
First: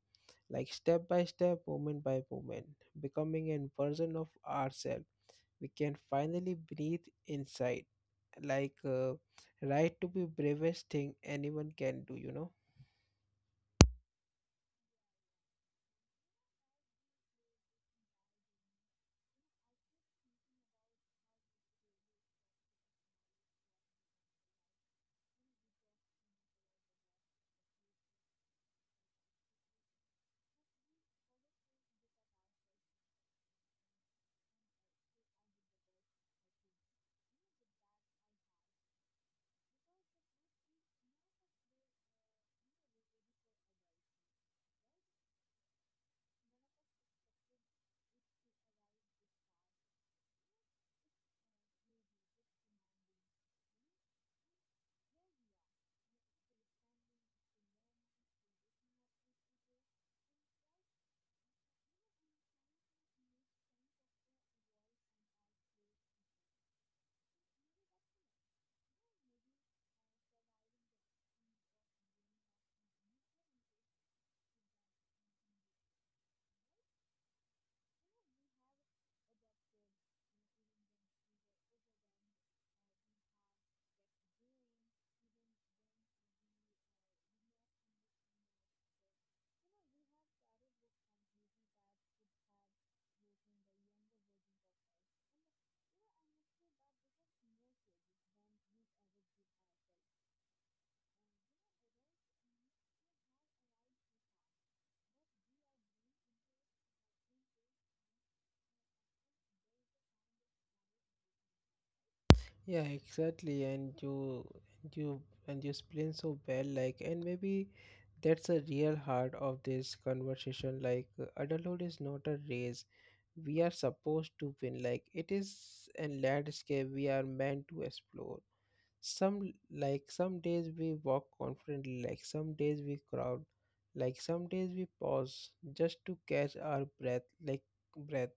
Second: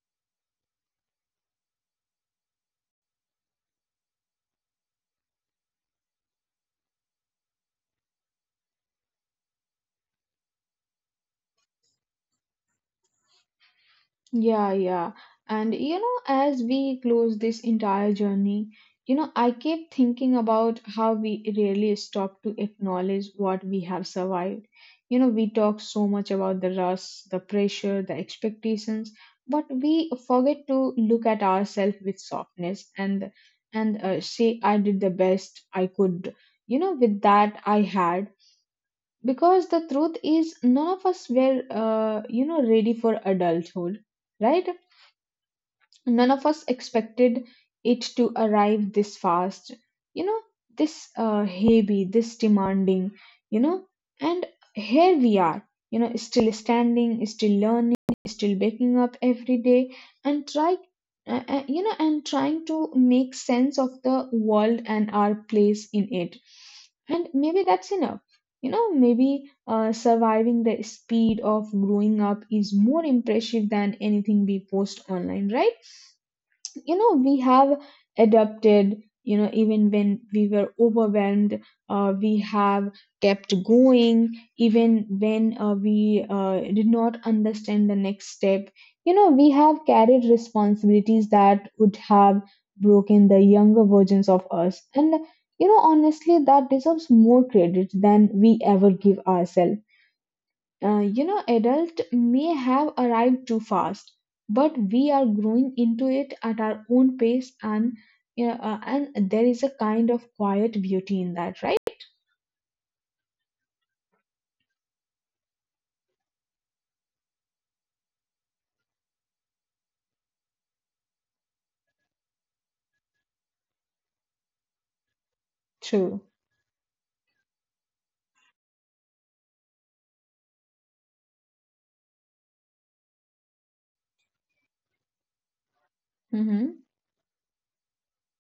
Speaker 1: like step by step, moment by moment, becoming a version of ourselves we can finally breathe inside. Like, right to be bravest thing anyone can do, you know.
Speaker 2: Yeah, yeah. And you know, as we close this entire journey, you know, I keep thinking about how we rarely stop to acknowledge what we have survived. You know, we talk so much about the rush, the pressure, the expectations, but we forget to look at ourselves with softness and say, I did the best I could, you know, with that I had. Because the truth is, none of us were, you know, ready for adulthood, right? None of us expected it to arrive this fast, you know, this heavy, this demanding, you know. And here we are, you know, still standing, still learning, still waking up every day and try you know, and trying to make sense of the world and our place in it. And maybe that's enough. You know, maybe surviving the speed of growing up is more impressive than anything we post online, right? You know, we have adapted, you know, even when we were overwhelmed. We have kept going, even when we did not understand the next step. You know, we have carried responsibilities that would have broken the younger versions of us. And you know, honestly, that deserves more credit than we ever give ourselves. You know, adult may have arrived too fast, but we are growing into it at our own pace. And you know, and there is a kind of quiet beauty in that, right?
Speaker 1: Yeah, exactly, and you and you explain so well, like, and maybe that's a real heart of this conversation. Like, adulthood is not a race we are supposed to win. Like, it is a
Speaker 2: True.
Speaker 1: landscape we are meant to explore. Some days we walk confidently, like some days we crowd, like some days we pause just to catch
Speaker 2: Mm-hmm.
Speaker 1: our breath, breath.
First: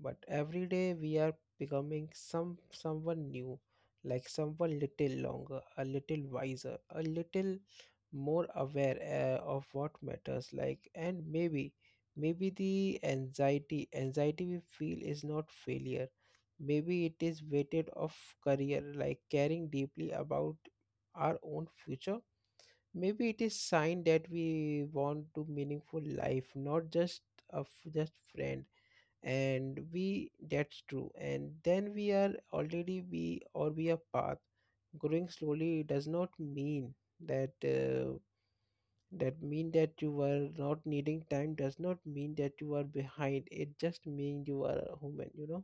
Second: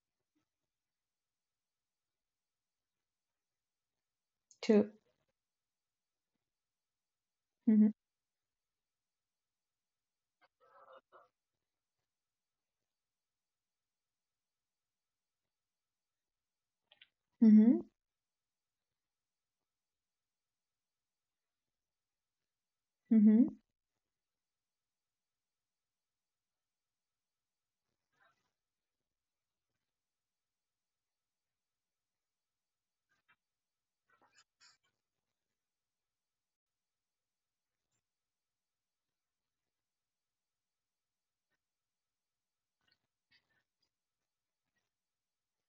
Speaker 1: But every day we are becoming someone new, like someone
Speaker 2: True.
Speaker 1: little longer, a little wiser, a little
Speaker 2: Mm-hmm.
Speaker 1: more aware of what matters, like. And maybe maybe the anxiety we feel is not failure, maybe it is
Speaker 2: Mm-hmm.
Speaker 1: weighted of career, like caring deeply about our own future, maybe it
Speaker 2: Mm-hmm.
Speaker 1: is sign that we want to meaningful life, not just a just friend. And we that's true, and then we are already we or we are path. Growing slowly does not mean that that mean that you are not needing time, does not mean that you are behind, it just means you are a human, you know.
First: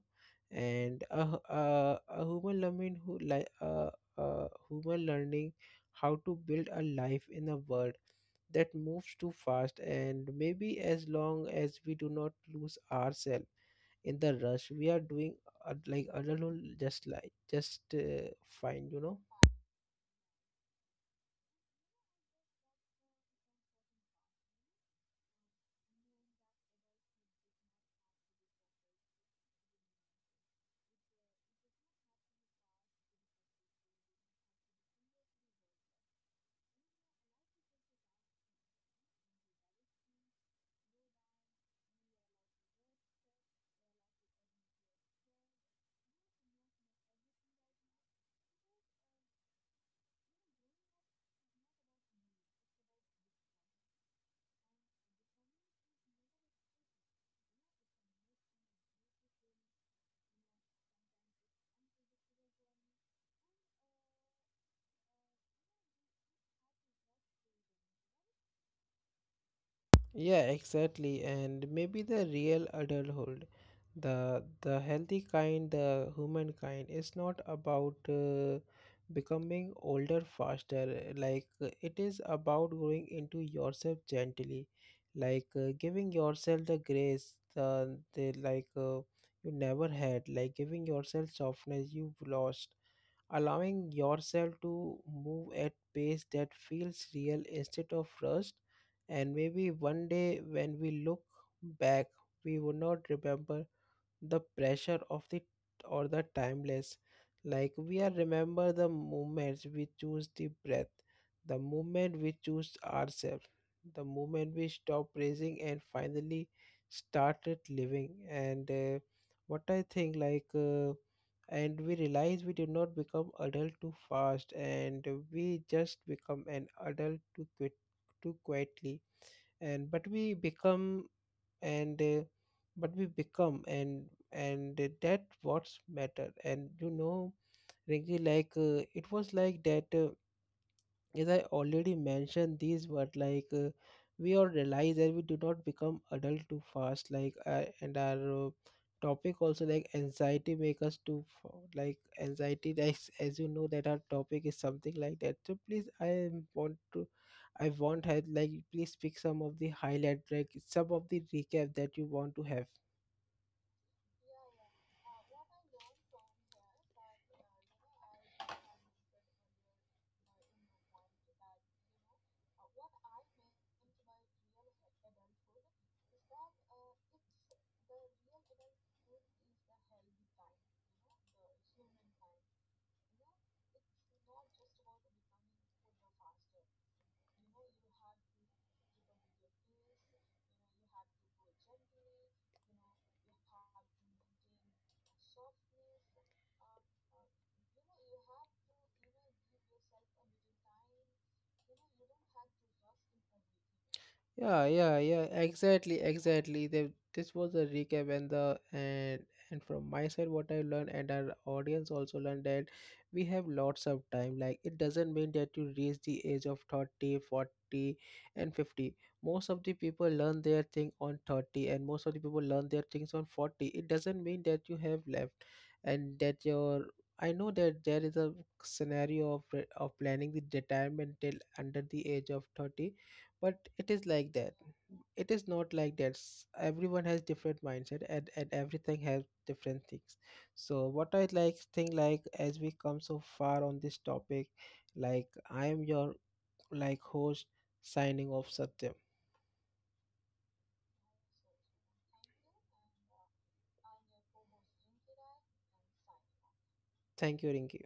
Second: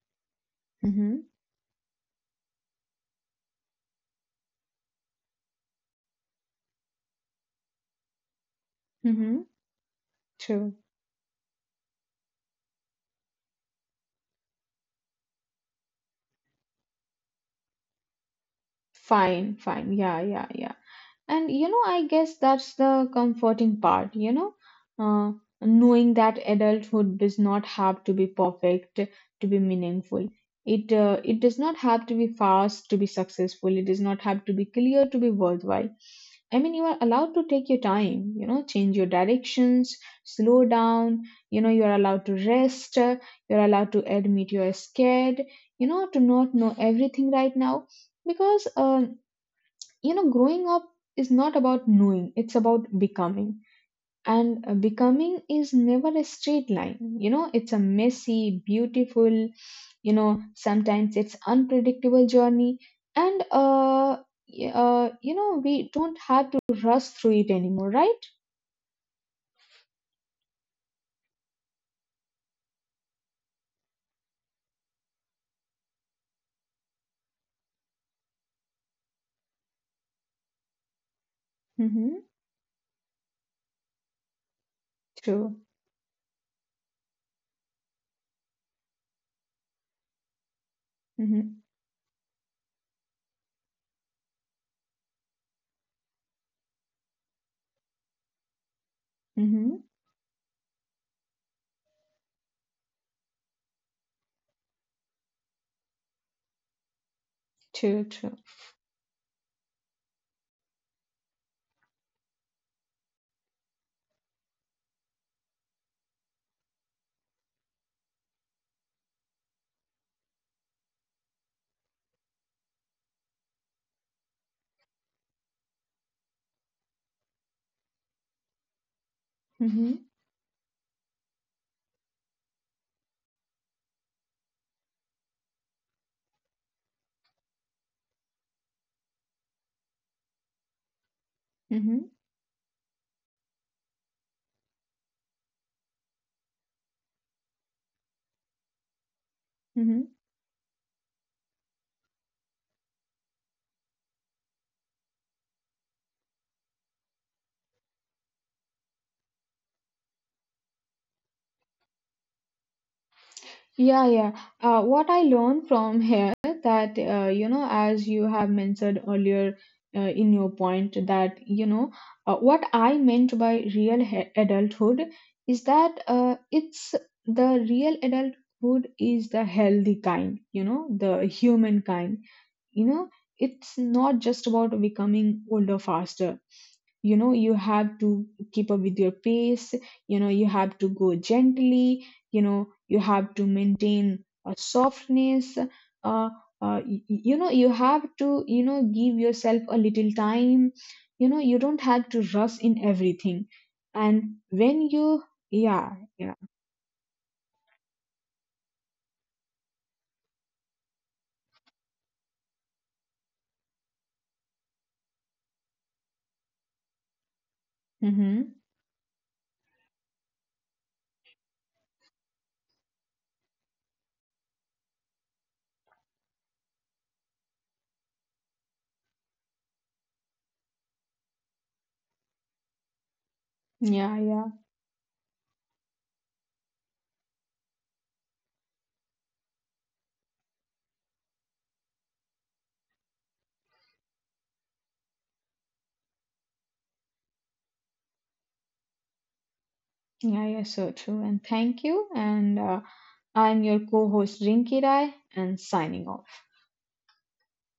Speaker 1: And a,
Speaker 2: Mm-hmm.
Speaker 1: a human learning who like, a human learning how to build a life in a world that moves too
Speaker 2: Mm-hmm.
Speaker 1: fast. And
Speaker 2: True.
Speaker 1: maybe as long as we do not lose ourselves in the rush, we are doing like adulthood just like just fine, you know.
Speaker 2: Fine. Fine. Yeah. Yeah. Yeah. And you know, I guess that's the comforting part, you know, uh, knowing that adulthood does not have to be perfect to be meaningful. It does not have to be fast to be successful. It does not have to be clear to be worthwhile. I mean, you are allowed to take your time, you know, change your directions, slow down, you know, you're allowed to rest, you're allowed to admit you're scared, you know, to not know everything right now. Because you know, growing up is not about knowing, it's about becoming. And becoming is never a straight line. You know, it's a messy, beautiful, you know, sometimes it's unpredictable journey. And you know, we don't have to rush through it anymore, right?
Speaker 1: Yeah, exactly. And maybe the real adulthood, the healthy kind, the human kind, is not about becoming older faster. Like, it is
Speaker 2: mm-hmm.
Speaker 1: about growing into yourself gently, like
Speaker 2: true
Speaker 1: uh, giving yourself the grace, the, the you never had, like giving yourself
Speaker 2: mm-hmm.
Speaker 1: softness you've lost, allowing yourself to move at pace that feels real instead of rushed. And maybe
Speaker 2: Mm-hmm.
Speaker 1: one day when we look back, we would not remember the pressure of the or the timeless. Like we are
Speaker 2: true true
Speaker 1: remember the moments we choose the breath, the moment we choose ourselves, the moment we stop raising and finally started living. And what I think like. And we realize we did not become adult too fast, and we just become an adult too quick, too quietly, and but
Speaker 2: mm-hmm.
Speaker 1: we become. And but we become, and that what's matter. And you know, really like it was like that as I already
Speaker 2: Mm-hmm.
Speaker 1: mentioned these but like we all realize that we do not become adult too fast like and our topic also like
Speaker 2: Mm-hmm.
Speaker 1: anxiety make us too like anxiety, as you know that our topic is something like that, so please I want to, I want had like, please pick some of the highlight, like some of the recap that you want to have.
Speaker 2: Yeah, yeah. What I learned from here, that you know, as you have mentioned earlier in your point, that you know, what I meant by adulthood is that it's the real adulthood is the healthy kind, you know, the human kind. You know, it's not just about becoming older faster. You know, you have to keep up with your pace. You know, you have to go gently. You know, you have to maintain a softness. You know, you have to, you know, give yourself a little time. You know, you don't have to rush in everything. And
Speaker 1: Yeah,
Speaker 2: when
Speaker 1: yeah, yeah.
Speaker 2: you
Speaker 1: Exactly,
Speaker 2: yeah yeah
Speaker 1: exactly. The, this was a recap and the and from my side, what I learned and our audience also learned that we have lots of time. Like it doesn't mean that you reach the age of 30, 40, and
Speaker 2: mm-hmm.
Speaker 1: 50. Most of the people learn their thing on 30, and most of the people learn their things on 40. It doesn't mean that you have left, and that your, I know that there is a scenario of of planning the retirement till under the age of 30, but it is
Speaker 2: yeah
Speaker 1: like
Speaker 2: yeah
Speaker 1: that, it is not like that. Everyone has different mindset, and everything has different things. So what I like think, like, as we come so far on this topic, like I am your like host, signing off, Satyam.
Speaker 2: yeah, so true, and thank you. And I'm your co-host Rinki Rai, and signing off.
Speaker 1: Thank you, Rinki.